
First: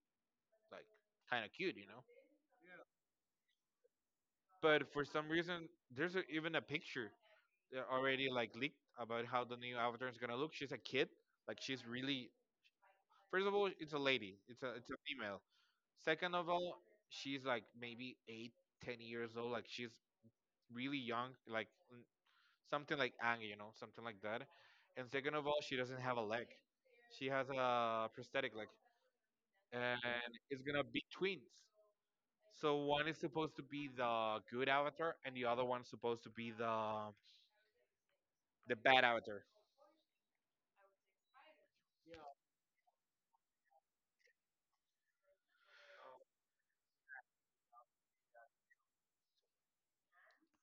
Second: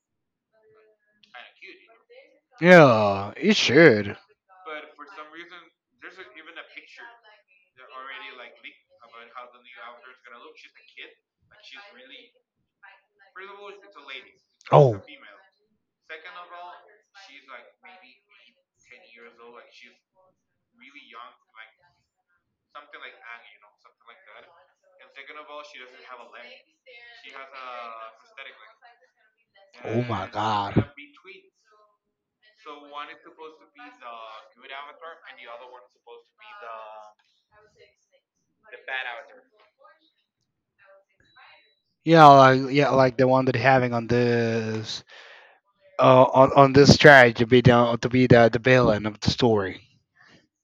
S2: like kind of cute, you know.
S1: Yeah. It should.
S2: But for some reason, there's a, even a picture that already like leaked about how the new avatar is gonna look. She's a kid, like she's really. First of all, it's a lady. It's a
S1: Oh.
S2: female. Second of all, she's like maybe eight, 10 years old. Like she's really young, like something like Ang, you know, something like that. And second of all, she doesn't have a leg. She has a prosthetic leg,
S1: Oh my
S2: and it's gonna
S1: God.
S2: be twins. So one is supposed to be the good avatar, and the other one's supposed to be the bad avatar.
S1: Yeah. Like yeah, like the one that having on this on this try to be the villain of the story.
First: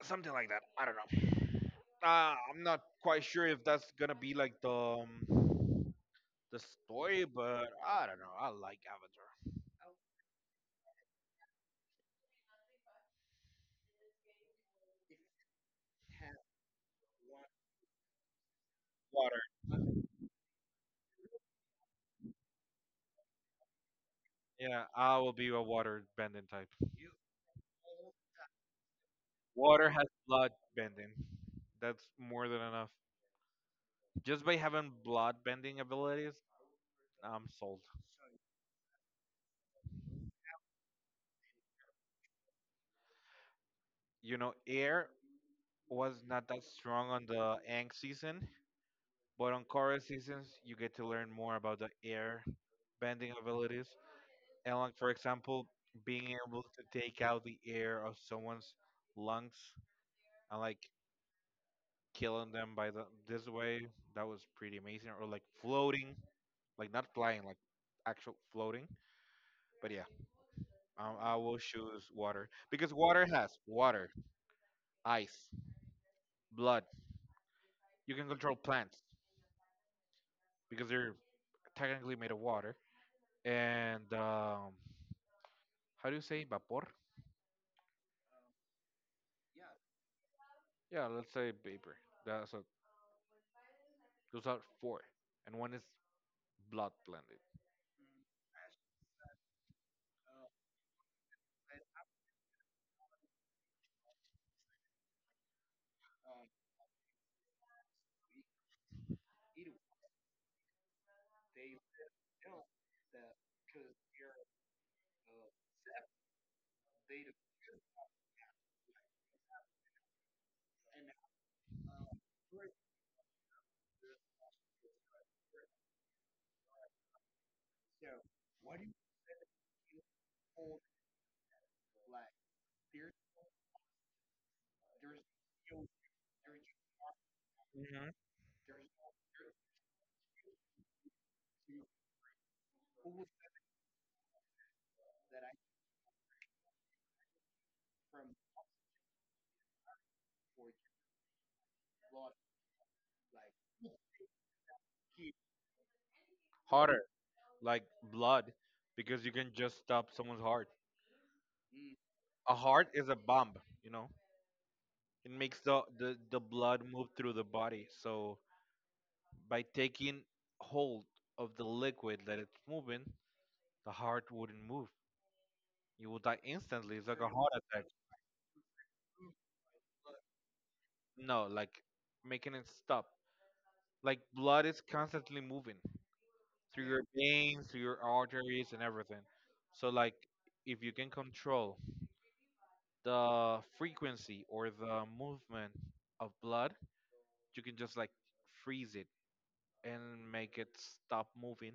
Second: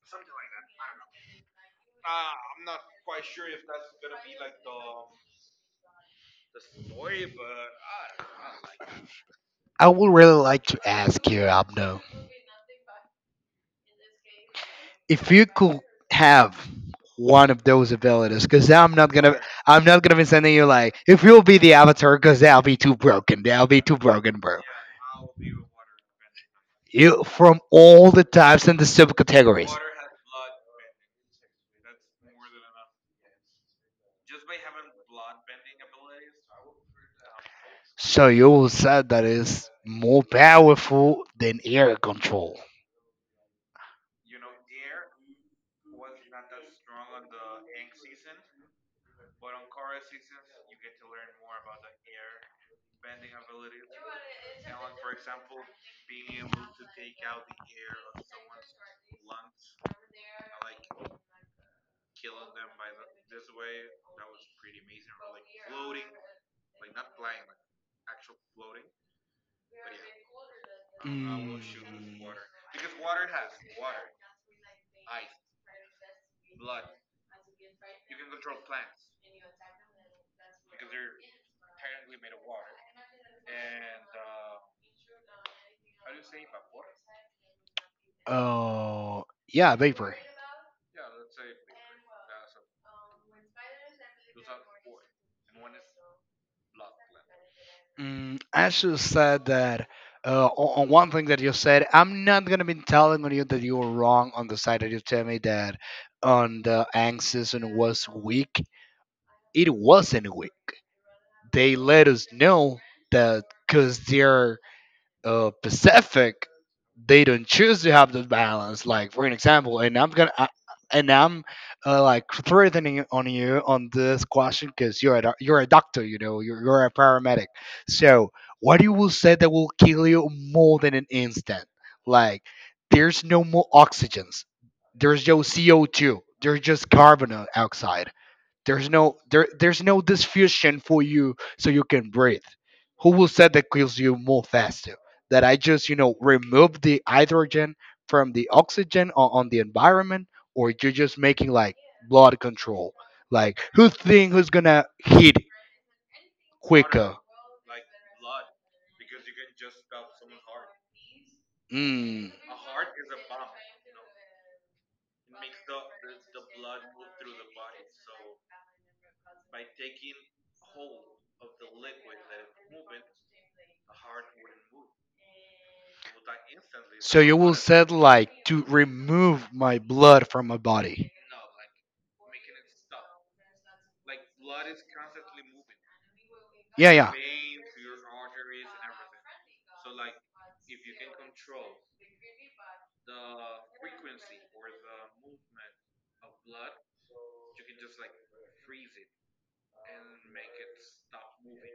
S2: Something like that, I don't know. I'm not quite sure if that's gonna be like um, the story, but I don't know, I like Avatar.
S1: I would really like to ask you, Abno, if you could have one of those abilities, because I'm not gonna
S2: Water.
S1: I'm not gonna be sending you like if you'll be the avatar, because that'll be too broken. That'll be too broken, bro.
S2: Yeah, I will be a water bending type.
S1: You from all the types and the subcategories.
S2: Water has blood bending. That's more than enough. Just by having blood bending abilities, I'm sold.
S1: So you will say that is more powerful than air control.
S2: You know, air was not that strong on the Ang season, but on Korra seasons, you get to learn more about the air bending abilities. And like, for example, being able to take out the air of someone's lungs and like killing them by the this way, that was pretty amazing. Or like floating, like not flying, like actual floating. But yeah, I will choose
S1: Mm.
S2: water because water has water, ice, blood. You can control plants because they're technically made of water, and how do you say vapor?
S1: Uh, yeah, vapor.
S2: Yeah, let's say vapor. That's a, those are four, and one is blood blended.
S1: Mm, I should have said that on one thing that you said, I'm not gonna be telling on you that you were wrong on the side that you tell me that on the anxious and was weak. It wasn't weak. They let us know that because they're Pacific, they don't choose to have the balance. Like for an example, and I'm gonna. And I'm like threatening on you on this question because you're a doctor, you know, you're a paramedic. So what you will say that will kill you more than an instant? Like there's no more oxygens. There's no CO2. There's just carbon
S2: hmm
S1: outside. There's no diffusion for you so you can breathe. Who will say that kills you more faster? That I just, you know, remove the hydrogen from the oxygen on the environment or you're just making like blood control. Like who's gonna hit
S2: Harder,
S1: quicker?
S2: like blood, because you can just stop someone's heart.
S1: Mm.
S2: A heart is a bomb, you know. It makes the blood move through the body. So by taking hold of the liquid that it's moving, the heart wouldn't move. You will die instantly. It's
S1: So
S2: like a
S1: you
S2: heart
S1: will
S2: attack.
S1: said like to remove my blood from my body.
S2: No, like making it stop. Like blood is constantly moving through
S1: Yeah,
S2: your
S1: yeah.
S2: veins, through your arteries, and everything. So, like, if you can control the frequency or the movement of blood, you can just like freeze it and make it stop moving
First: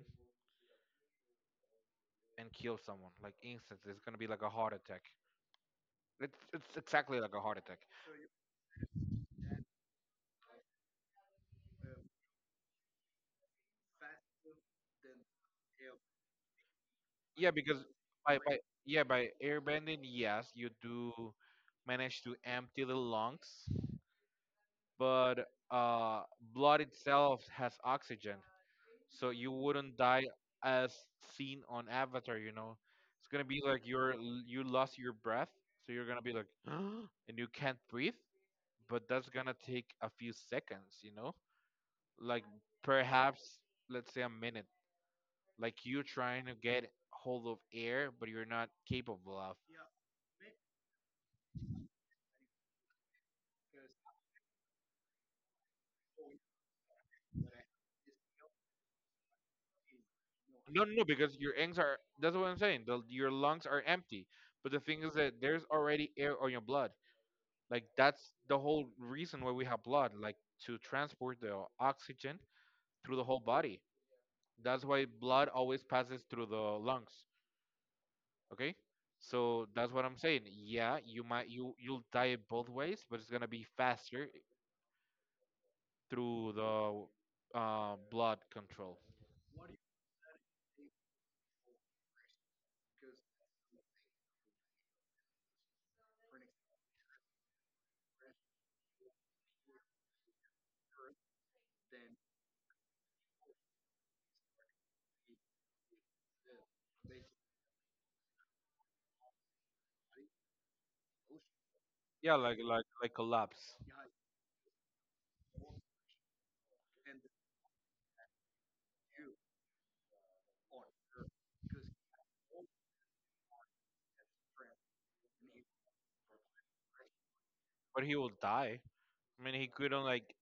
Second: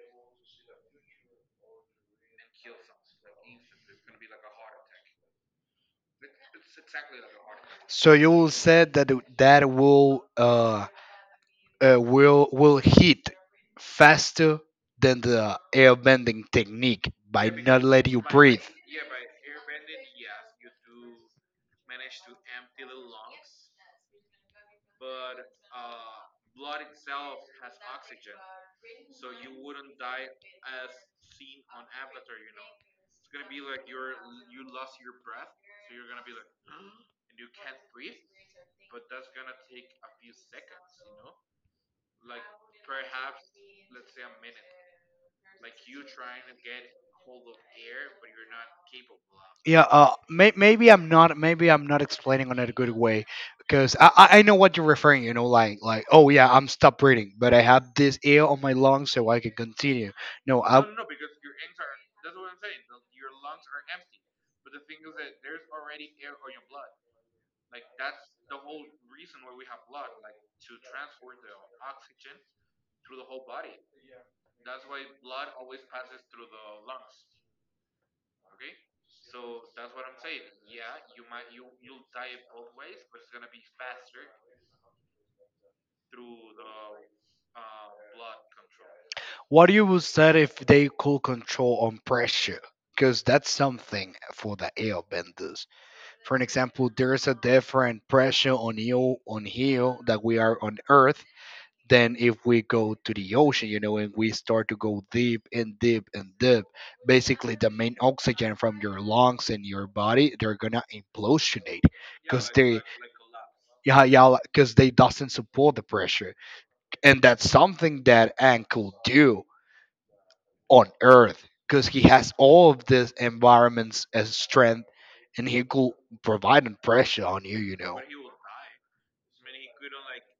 S2: and kill someone like instantly. It's gonna be like a heart attack. It's exactly like a heart attack.
S1: So you will said that that will will hit faster than the air bending technique by
S2: Yeah, because
S1: not letting you
S2: by
S1: breathe.
S2: yeah, by airbending, yes, you do manage to empty the lungs, but blood itself has oxygen, so you wouldn't die as seen on Avatar. You know, it's gonna be like you're you lost your breath, so you're gonna be like, and you can't breathe. But that's gonna take a few seconds. You know, like perhaps let's say a minute. Like you trying to get hold of air, but you're not capable of.
S1: Yeah, maybe I'm not. Maybe I'm not explaining on it a good way because I know what you're referring. You know, oh yeah, I'm stop breathing, but I have this air on my lungs so I can continue. No, I.
S2: No, no, no, because your lungs are. That's what I'm saying. The, your lungs are empty. But the thing is that there's already air on your blood. Like, that's the whole reason why we have blood, like to transport the oxygen through the whole body. That's why blood always passes through the lungs. Okay? So that's what I'm saying. Yeah, you might you'll die it both ways, but it's gonna be faster through the blood control.
S1: What you would say if they could control on pressure? Because that's something for the airbenders. For an example, there is a different pressure on you on here that we are on Earth than if we go to the ocean, you know, and we start to go deep and deep and deep. Basically, the main oxygen from your lungs and your body, they're gonna implosionate
S2: Yeah,
S1: because
S2: like
S1: they,
S2: like like collapse.
S1: yeah, yeah, because they doesn't support the pressure, and that's something that Ang could do on Earth because he has all of this environment's as strength, and he could provide a pressure on you, you know.
S2: But he will die. I mean, he couldn't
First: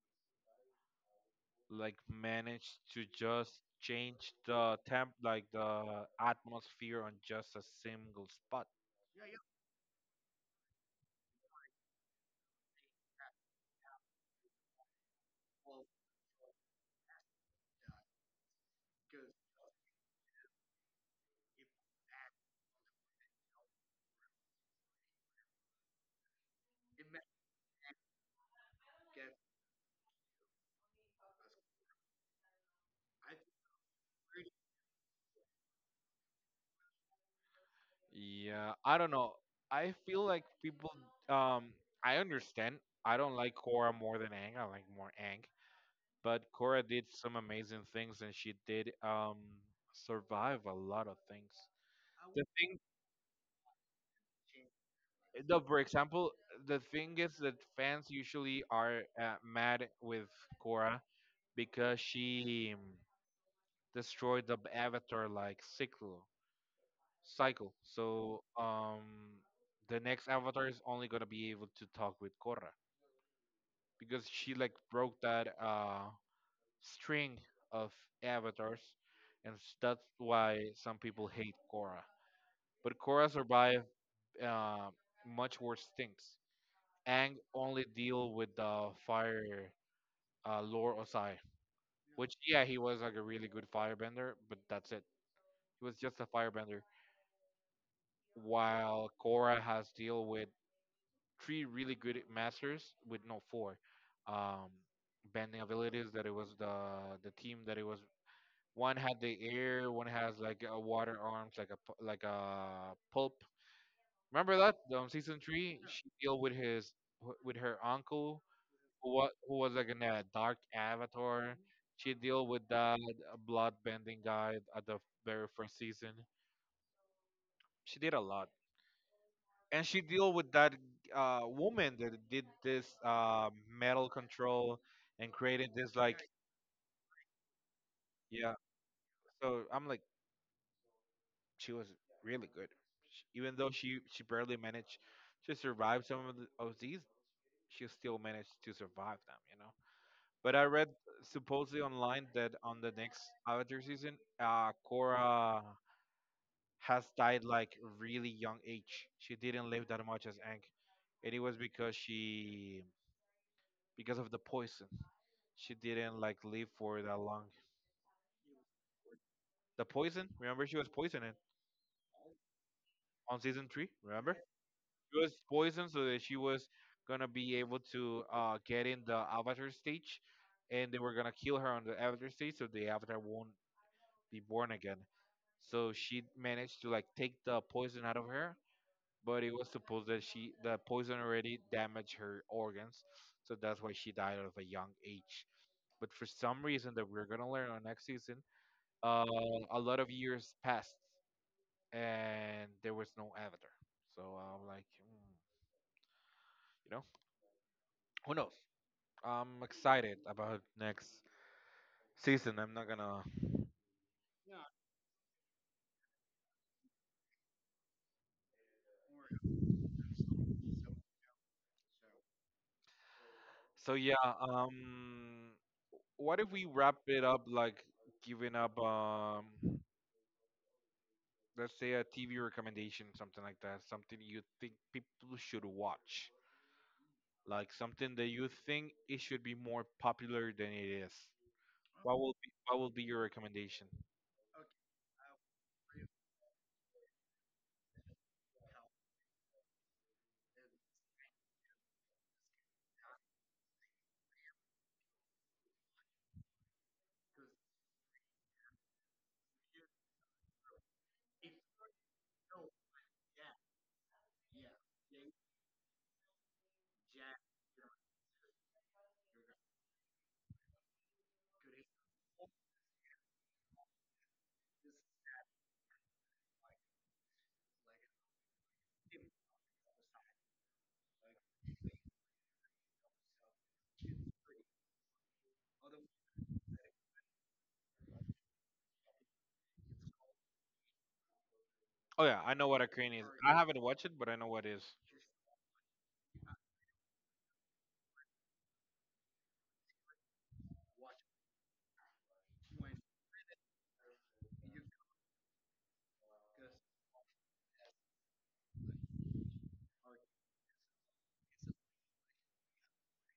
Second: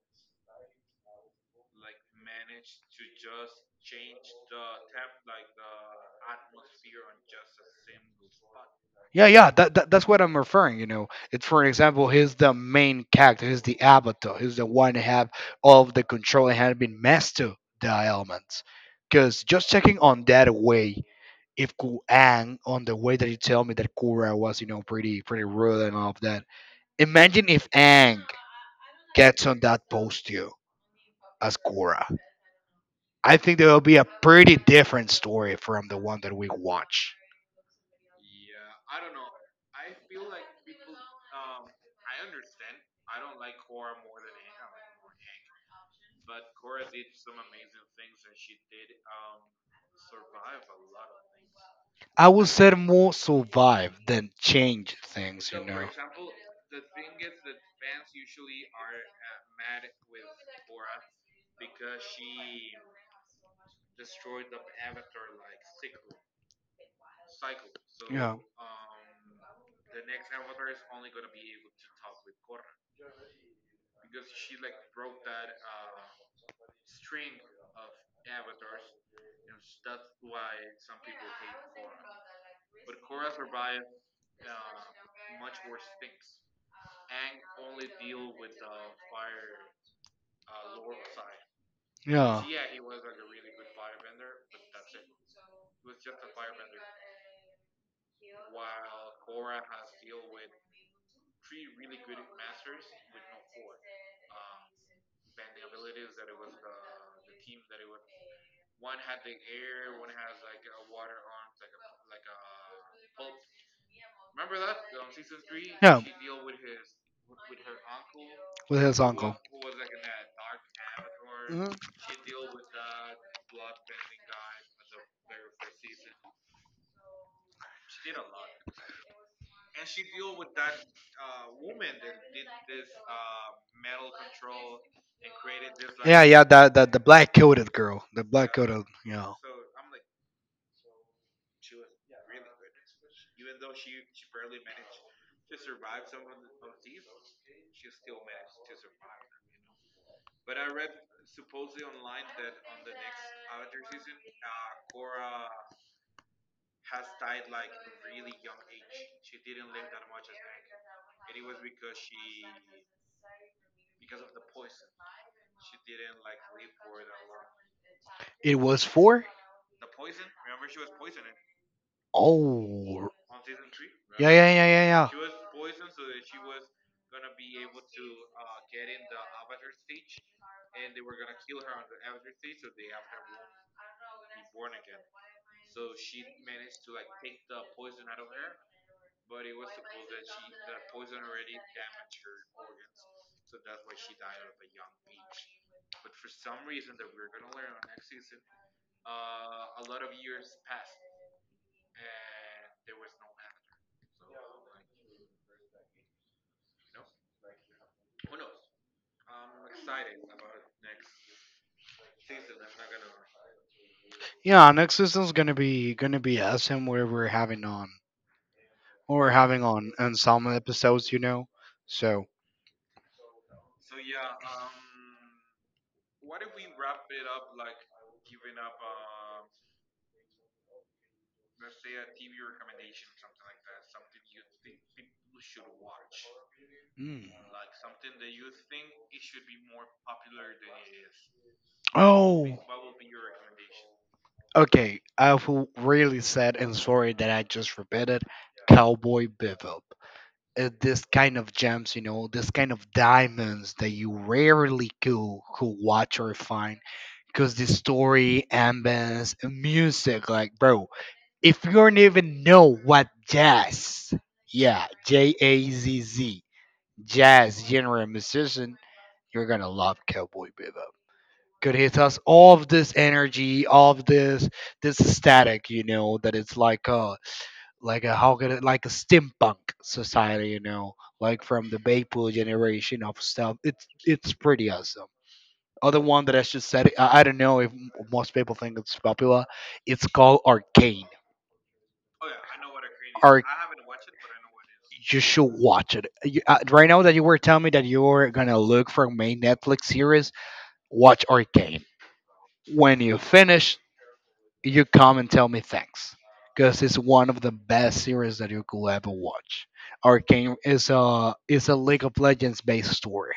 S2: like manage to just change the temp like the atmosphere on just a single spot.
S1: Yeah, yeah, that's what I'm referring. You know, it's for example, he's the main character, he's the avatar, he's the one who have all of the control and had been master the elements. Because just checking on that way, if Kuang, on the way that you tell me that Kura was, you know, pretty pretty rude and all of that, imagine if Ang gets on that posture as Kura. I think there will be a pretty different story from the one that we watch.
S2: Yeah, I don't know. I feel like people. Um, I understand. I don't like Korra more than Ang. I like more Ang. But Korra did some amazing things, and she did survive a lot of things.
S1: I
S2: The
S1: would say
S2: thing,
S1: more survive than change things, you
S2: the for
S1: know.
S2: example, the thing is that fans usually are mad with Korra because she destroyed the avatar like Cyclo. Cycle.
S1: Yeah,
S2: So the next avatar is only gonna be able to talk with Korra because she like broke that string of avatars, and that's why some people hate Korra. But Korra survived uh, much worse things. Aang only deal with the fire Lord Osai, which
S1: yeah,
S2: yeah, he was like a really good firebender, but that's it. He was just a firebender. While Korra has deal with three really good masters with no four um, bending abilities. That it was the team that it was. One had the air. One has like a water arms, like a pulp. Remember that season 3,
S1: yeah.
S2: she deal with his with her uncle
S1: With his uncle.
S2: who was like in a dark avatar.
S1: Mhm.
S2: She deal with that blood bending guy at the very first season. She did a lot, and she deal with that woman that did this metal control and created this like
S1: Yeah, yeah. That that The black coated girl, the black
S2: yeah.
S1: coated. You know,
S2: So I'm like, she was really good. Sh Even though she barely managed to survive some of, the, of these, she still managed to survive them, you know. But I read supposedly online that on the next avatar season, Korra has died like really young age, she didn't live that much as Aang, and it was because she, because of the poison. She didn't like live for that long.
S1: it was for.
S2: The poison, remember she was poisoned
S1: Oh.
S2: on season 3.
S1: Yeah,
S2: Remember,
S1: yeah, yeah, yeah, yeah.
S2: she was poisoned so that she was gonna be able to get in the avatar stage, and they were gonna kill her on the avatar stage so the avatar won't be born again. So she managed to like take the poison out of her, but it was supposed that she the poison already damaged her organs, so that's why she died at a young age. But for some reason that we're gonna learn on next season, uh, a lot of years passed and there was no Avatar. So I'm like, hmm, you know, who knows? I'm excited about next season. I'm not gonna.
S1: Yeah, next season's gonna be awesome where we're having on what we're having on some episodes, you know. So
S2: So yeah, um, what if we wrap it up like giving up. Let's say a TV recommendation, something like that, something you think people should watch,
S1: mm.
S2: like something that you think it should be more popular than it is. What will
S1: Oh,
S2: be what will be your recommendation?
S1: okay. I feel really sad and sorry that I just repeated Cowboy Bebop. This kind of gems, you know, this kind of diamonds that you rarely could watch or find because the story, ambience, and music, like, bro, if you don't even know what jazz, yeah, JAZZ, jazz genre musician, you're gonna love Cowboy Bebop. Could hit us all of this energy, all of this static, you know, that it's like a how could it, like a steampunk society, you know, like from the Beipul generation of stuff. It's pretty awesome. Other one that I should say, I don't know if most people think it's popular. It's called Arcane.
S2: Oh yeah, I know what a crane is.
S1: Are
S2: I haven't watched it, but I know what it is.
S1: is. You should watch it. Right now that you were telling me that you were gonna look for main Netflix series, watch Arcane. When you finish, you come and tell me thanks, because it's one of the best series that you could ever watch. Arcane is a League of Legends based story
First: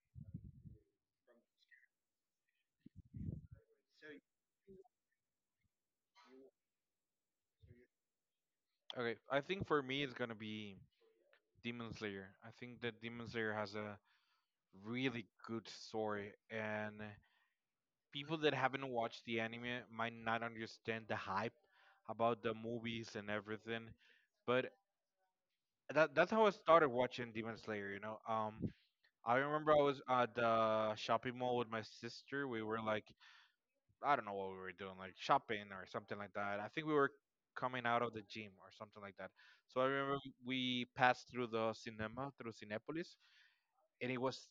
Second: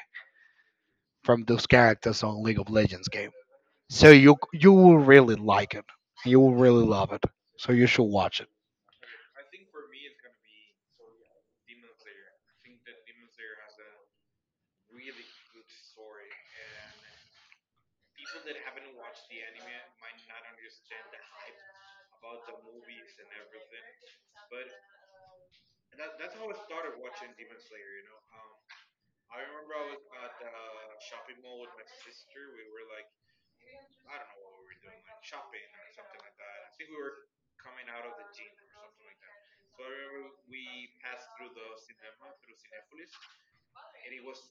S1: from those characters on League of Legends game. So you will really like it. You will really love it. So you should watch it.
S2: Okay, I think for me it's gonna be Demon Slayer. I think that Demon Slayer has a really good story, and people that haven't watched the anime might not understand the hype about the movies and everything. But that's how I started watching Demon Slayer. You know, I remember I was at the shopping mall with my sister. We were like, I don't know what we were doing, like shopping or something like that. I think we were coming out of the gym or something like that. So I remember we passed through the cinema, through Cinepolis, and it was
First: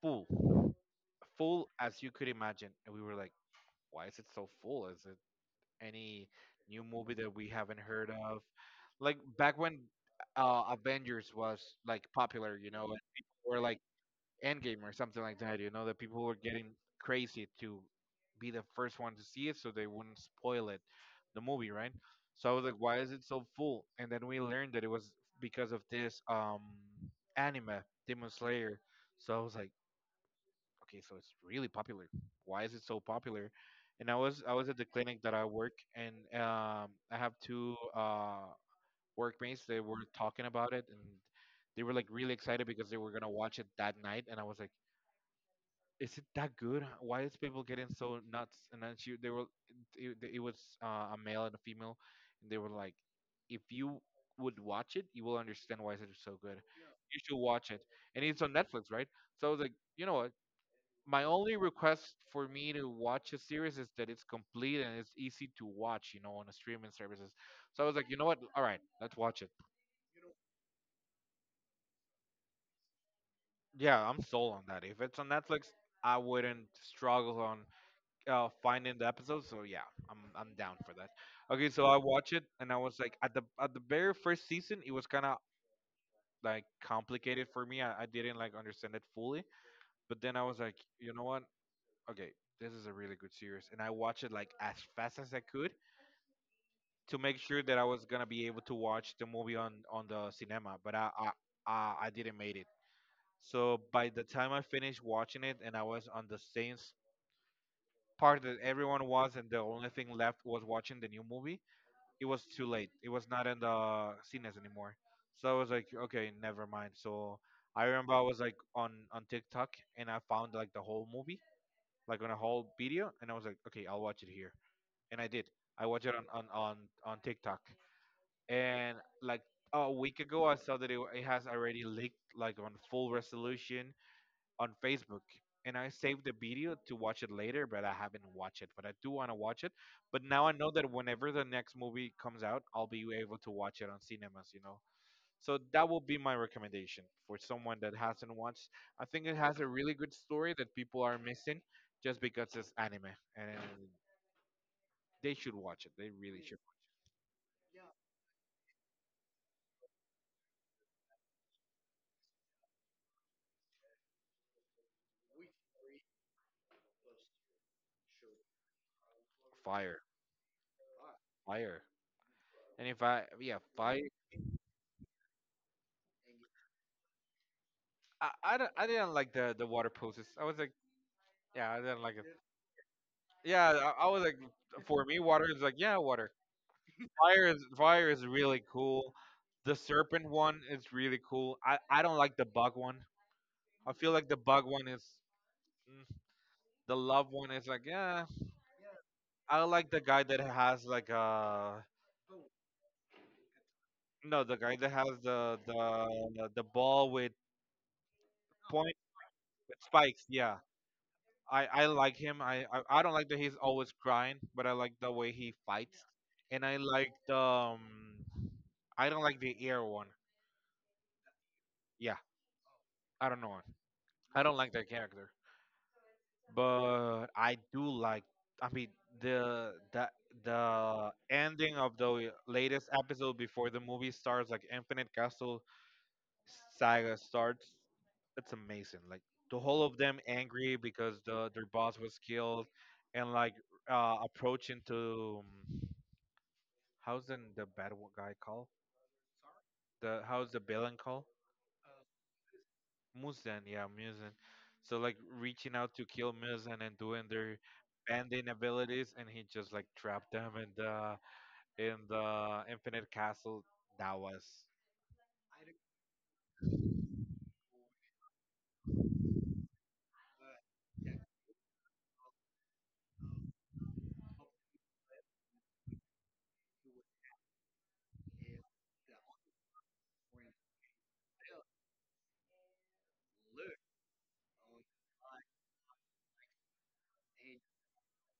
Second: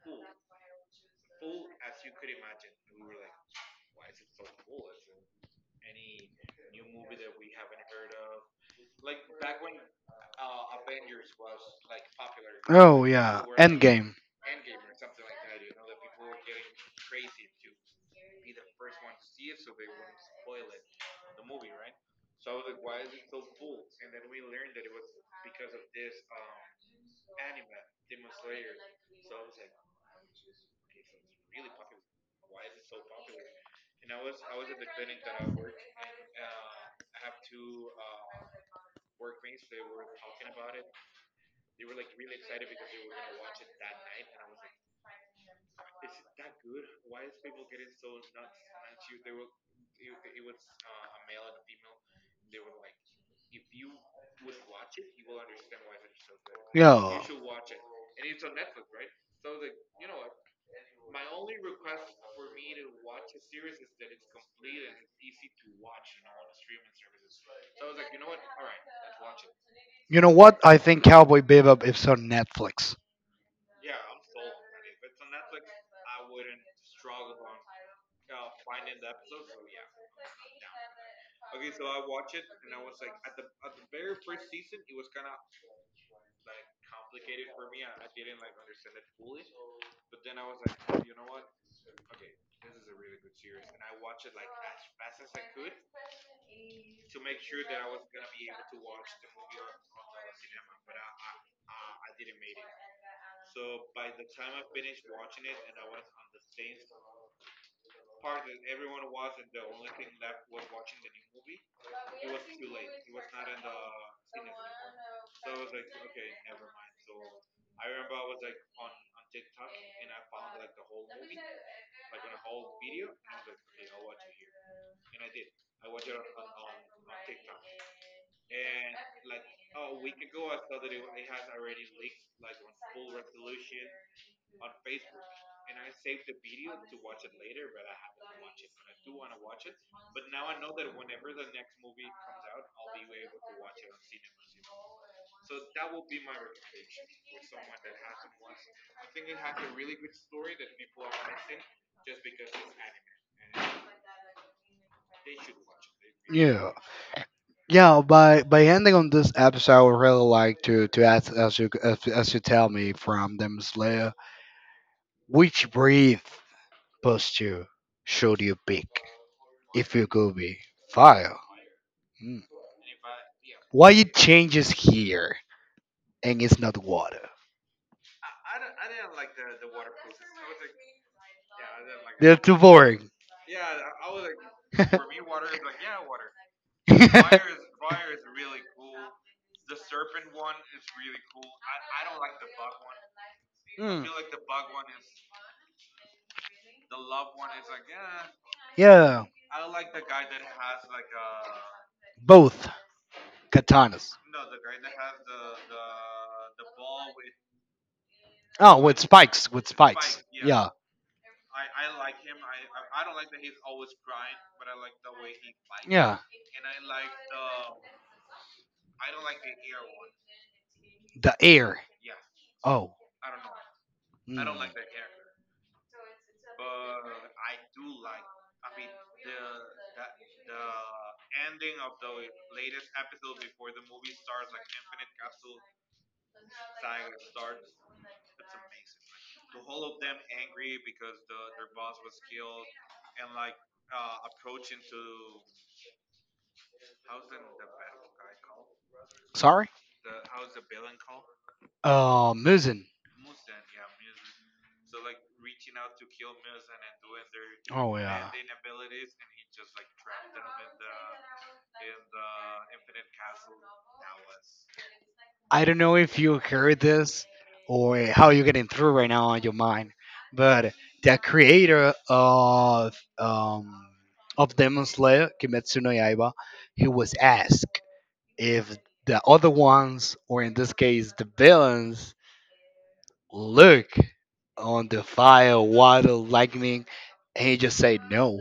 S2: full, full as you could imagine. And we were like, why is it so full? Is it any new movie that we haven't heard of? Like back when Avengers was like popular, you know, and
S1: Oh yeah,
S2: people were like
S1: Endgame.
S2: Endgame or something like that. You know, the people were getting crazy to be the first one to see it, so they wouldn't spoil it, the movie, right? So I was like, why is it so full? And then we learned that it was because of this anime, Demon Slayer. So I was like, okay, so it's really popular. Why is it so popular? And I was at the clinic that I work, and I have two workmates. They were talking about it, and they were like really excited because they were gonna watch it that night. And I was like, is it that good? Why is people getting so nuts? And then she, they were, it was a male and a female, and they were like, if you would watch it, you will understand why it's so good. You
S1: Yeah.
S2: should watch it, and it's on Netflix, right? So I was like, you know what? My only request for me to watch a series is that it's complete and it's easy to watch, you know, on the streaming services. So I was like, you know what? All right, let's watch it.
S1: You know what? I think Cowboy Bebop is on Netflix.
S2: Yeah, I'm sold on that. If it's on Netflix, I wouldn't struggle on finding the episode. So yeah, I'm down for that. Okay, so I watch it and I was like at the very first season, it was kind of like complicated for me. I didn't like understand it fully, but then I was like, you know what? Okay, this is a really good series, and I watched it like as fast as I could to make sure that I was gonna be able to watch the movie on the cinema. But I didn't made it. So by the time I finished watching it, and I was on the same part that everyone was, and the only thing left was watching the new movie. It was too late. It was not in the cines anymore. So I was like, okay, never mind. So I remember I was like on TikTok and I found like the whole movie, like on a whole video, and I was like, okay, I'll watch it here, and I did. I watched it on TikTok, and like a week ago, I saw that it has already leaked like on full resolution, on Facebook and I saved the video to watch it later, but I haven't watched it. But I do want to watch it. But now I know that whenever the next movie comes out, I'll be able to watch it on cinemas, you know. So that will be my recommendation for someone that hasn't watched. I think it has a really good story that people are missing just because it's anime and they should watch it. They really should.
S1: Yeah. Yeah, by ending on this episode, I would really like to ask as you as you tell me from them Slayer, which breath posture should you pick if
S2: Fire.
S1: you could be fire?
S2: Fire.
S1: Hmm.
S2: And if I, yeah,
S1: Why
S2: fire.
S1: it changes here and it's not water?
S2: I didn't like the water poses. I was like, yeah, I didn't like it.
S1: They're too boring.
S2: Yeah, I was like, for me, water is like, yeah, water. Fire is really cool. The serpent one is really cool. I don't like the bug one. I feel like the bug one is mm, the love one is like, yeah. I like the guy that has like
S1: Katanas.
S2: no, the guy that has the the ball with point with spikes. Yeah, I like him. I don't like that he's always crying, but I like the way he fights, and I like the I don't like the air one. Yeah, I don't know. I don't like that character, but I do like. I mean the the ending of the latest episode before the movie starts, like Infinite Castle saga starts. It's amazing. Like the whole of them angry because the their boss was killed, and like approaching to um, how's the bad guy called?
S1: Sorry.
S2: The how's the villain called?
S1: Muzin.
S2: Muzan, yeah, Muzan. So like reaching out to kill Muzan and doing their
S1: Oh. And
S2: banding abilities, and he just like trapped them in the Infinite Castle. That was
S1: I don't know if you heard this or how you're getting through right now on your mind, but the creator of of Demon Slayer, Kimetsu no Yaiba, he was asked if the other ones, or in this case the villains, look on the fire, water, lightning, and he just said no.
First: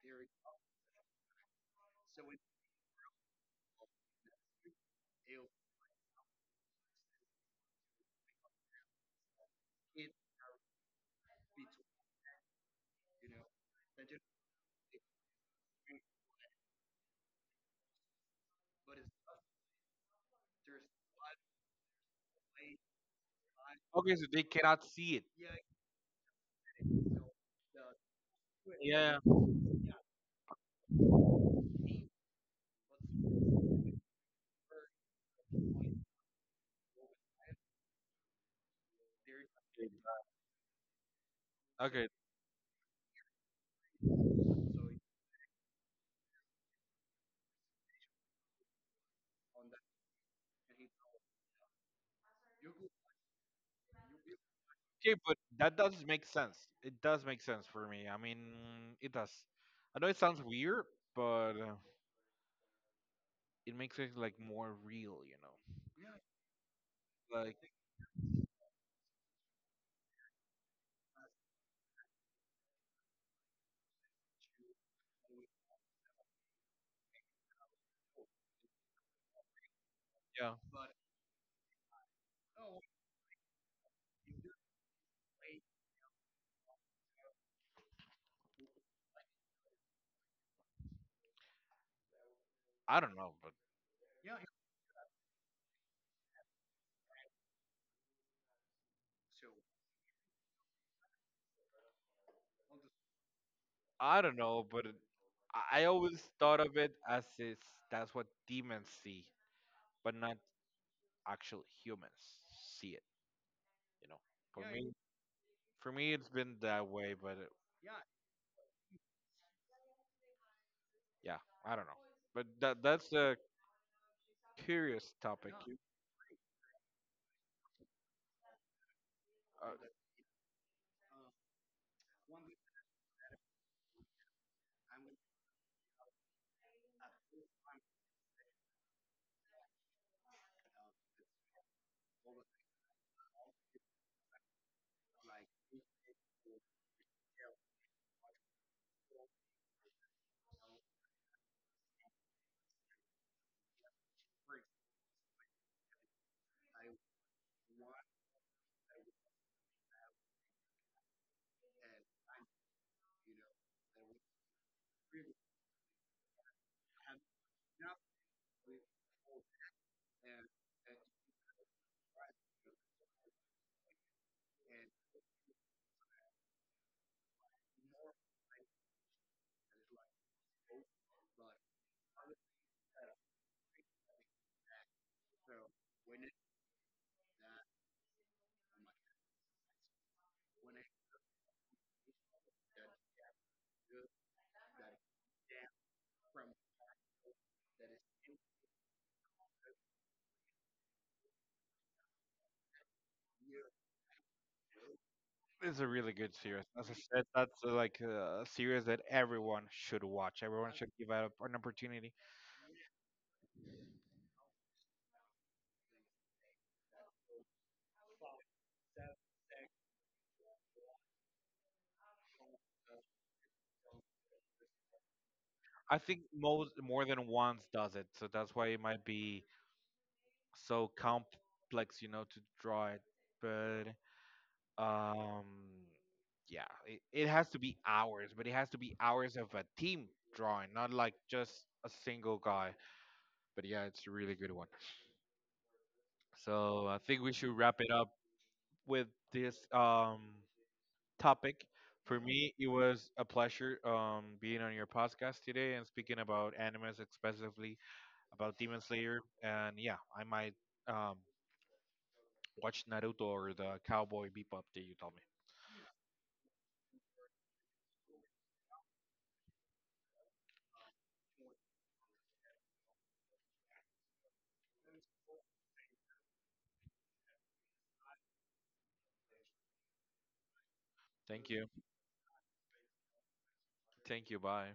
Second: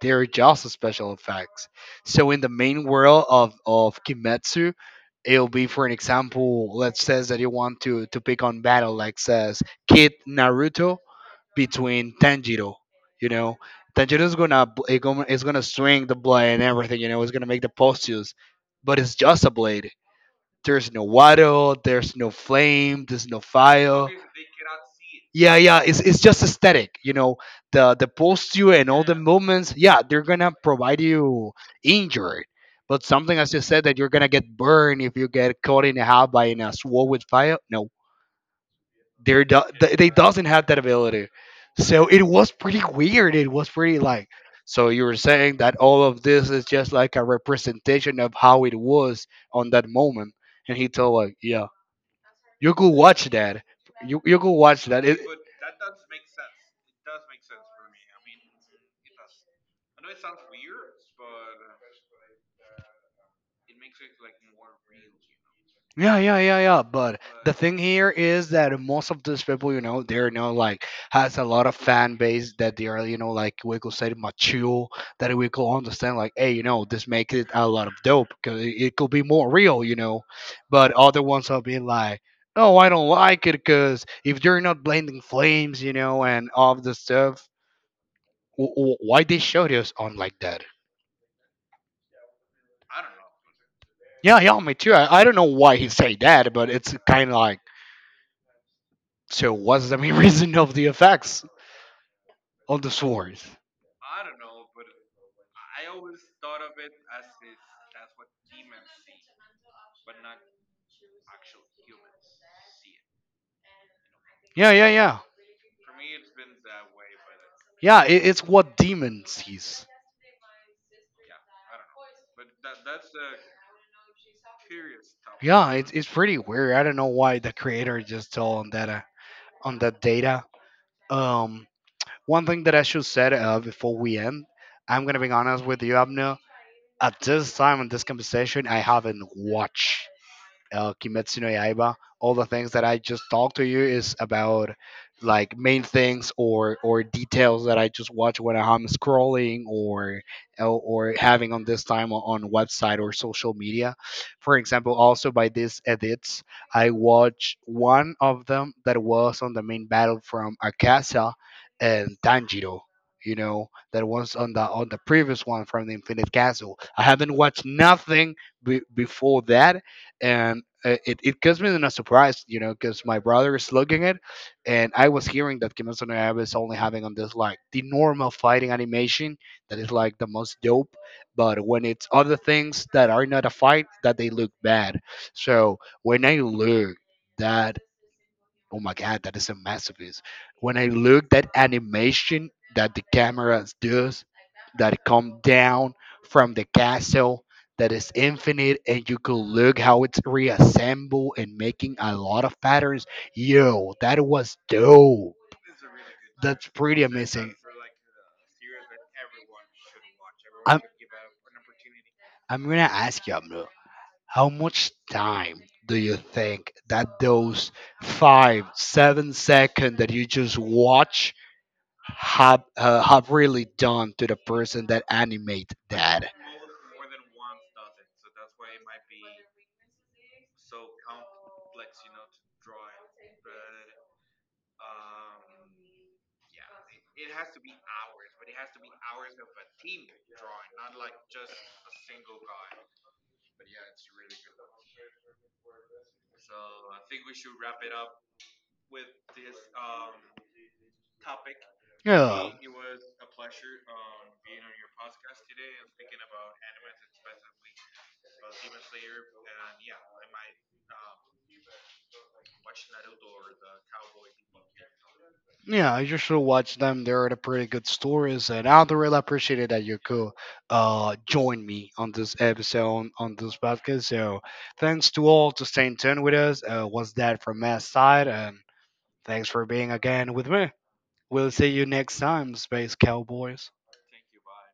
S1: There are just special effects. So in the main world of Kimetsu, it'll be for an example, let's says that you want to pick on battle, like says Kid Naruto between Tanjiro. You know, Tanjiro's gonna bl- it gonna it's gonna swing the blade and everything. You know, it's gonna make the postures, but it's just a blade. There's no waddle. There's no flame. There's no fire.
S2: okay. So they cannot see it.
S1: Yeah, yeah. It's just aesthetic. You know, the posture and all the
S2: Yeah.
S1: movements. Yeah, they're gonna provide you injury. But something as you said that you're gonna get burned if you get caught in a half by in a sword with fire. No, they doesn't have that ability. So
S2: Okay.
S1: it was pretty weird. It was pretty like. So you were saying that all of this is just like a representation of how it was on that moment, and he told like, yeah, you could watch that. You could watch that.
S2: Okay,
S1: It,
S2: but that does make sense. It does make sense for me. I mean, it does. I know it sounds weird, but it makes it like more real, you know.
S1: yeah, yeah, yeah, yeah. But the
S2: Like,
S1: thing here is that most of these people, you know, they're, you know, like, has a lot of fan base that they are, you know, like we could say mature, that we could understand, like, hey, you know, this makes it a lot of dope because it could be more real, you know.
S2: yeah,
S1: But other ones are being like, oh, I don't like it because if you're not blending flames, you know, and all the stuff, why they show this on like that?
S2: I don't know, but
S1: Yeah, yeah, me too. I don't know why he say that, but it's kind of like, so what's the main reason of the effects on the sword?
S2: I don't know, but it- I always thought of it as it's that's what demons see, but not actual humans see it. You know, for
S1: Yeah, yeah,
S2: me,
S1: yeah.
S2: for me, it's been that way. But it,
S1: Yeah, it's what demon sees.
S2: yeah, I don't know. But that's a curious topic.
S1: Yeah,
S2: You-
S1: it's pretty weird. I don't know why the creator just told
S2: Uh,
S1: on that data. Um, One thing that I should say, before we end, I'm gonna be honest with you, Abner. At this time in this conversation, I haven't watched Kimetsu no Yaiba. All the things that I just talked to you is about like main things or details that I just watch when I'm scrolling or having on this time on website or social media. For example, also by these edits, I watched one of them that was on the main battle from Akasa and Tanjiro, you know, that was on the previous one from the Infinite Castle. I haven't watched nothing before that, and it it comes me in a surprise, you know, because my brother is looking at, and I was hearing that Kimetsu no Yaiba is only having on this like the normal fighting animation that is like the most dope, but when it's other things that are not a fight, that they look bad. So when I look that, oh my god, that is a masterpiece. When I look that animation that the cameras does, that come down from the castle, that is infinite, and you could look how it's reassembled and making a lot of patterns. Yo, that was dope.
S2: it's a really good series.
S1: That's
S2: As I
S1: pretty
S2: said,
S1: amazing.
S2: that's like a series that everyone should watch. Everyone
S1: I'm
S2: should give out an opportunity.
S1: I'm gonna ask you, Abdul, how much time do you think that those five, 7 second that you just watch have really done to the person that animate
S2: I think
S1: that.
S2: most more than once does it, so that's why it might be so complex, you know, to draw it. But Um, yeah, it has to be hours, but it has to be hours of a team drawing, not like just a single guy. But yeah, it's a really good one. So I think we should wrap it up with this topic. For
S1: Yeah,
S2: me, it was a pleasure being on your podcast today and speaking about animes, especially about Demon Slayer. And yeah, I might um watch Naruto or the Cowboy Bebop that you told me.
S1: yeah. I usually watch them. They're the pretty good stories, and I really appreciate it that you could join me on this episode on this podcast. So thanks to all to staying tuned with us. Was that from my side? And thanks for being again with me.
S2: Thank
S1: We'll
S2: you.
S1: see you next time, Space Cowboys.
S2: Thank you. Bye.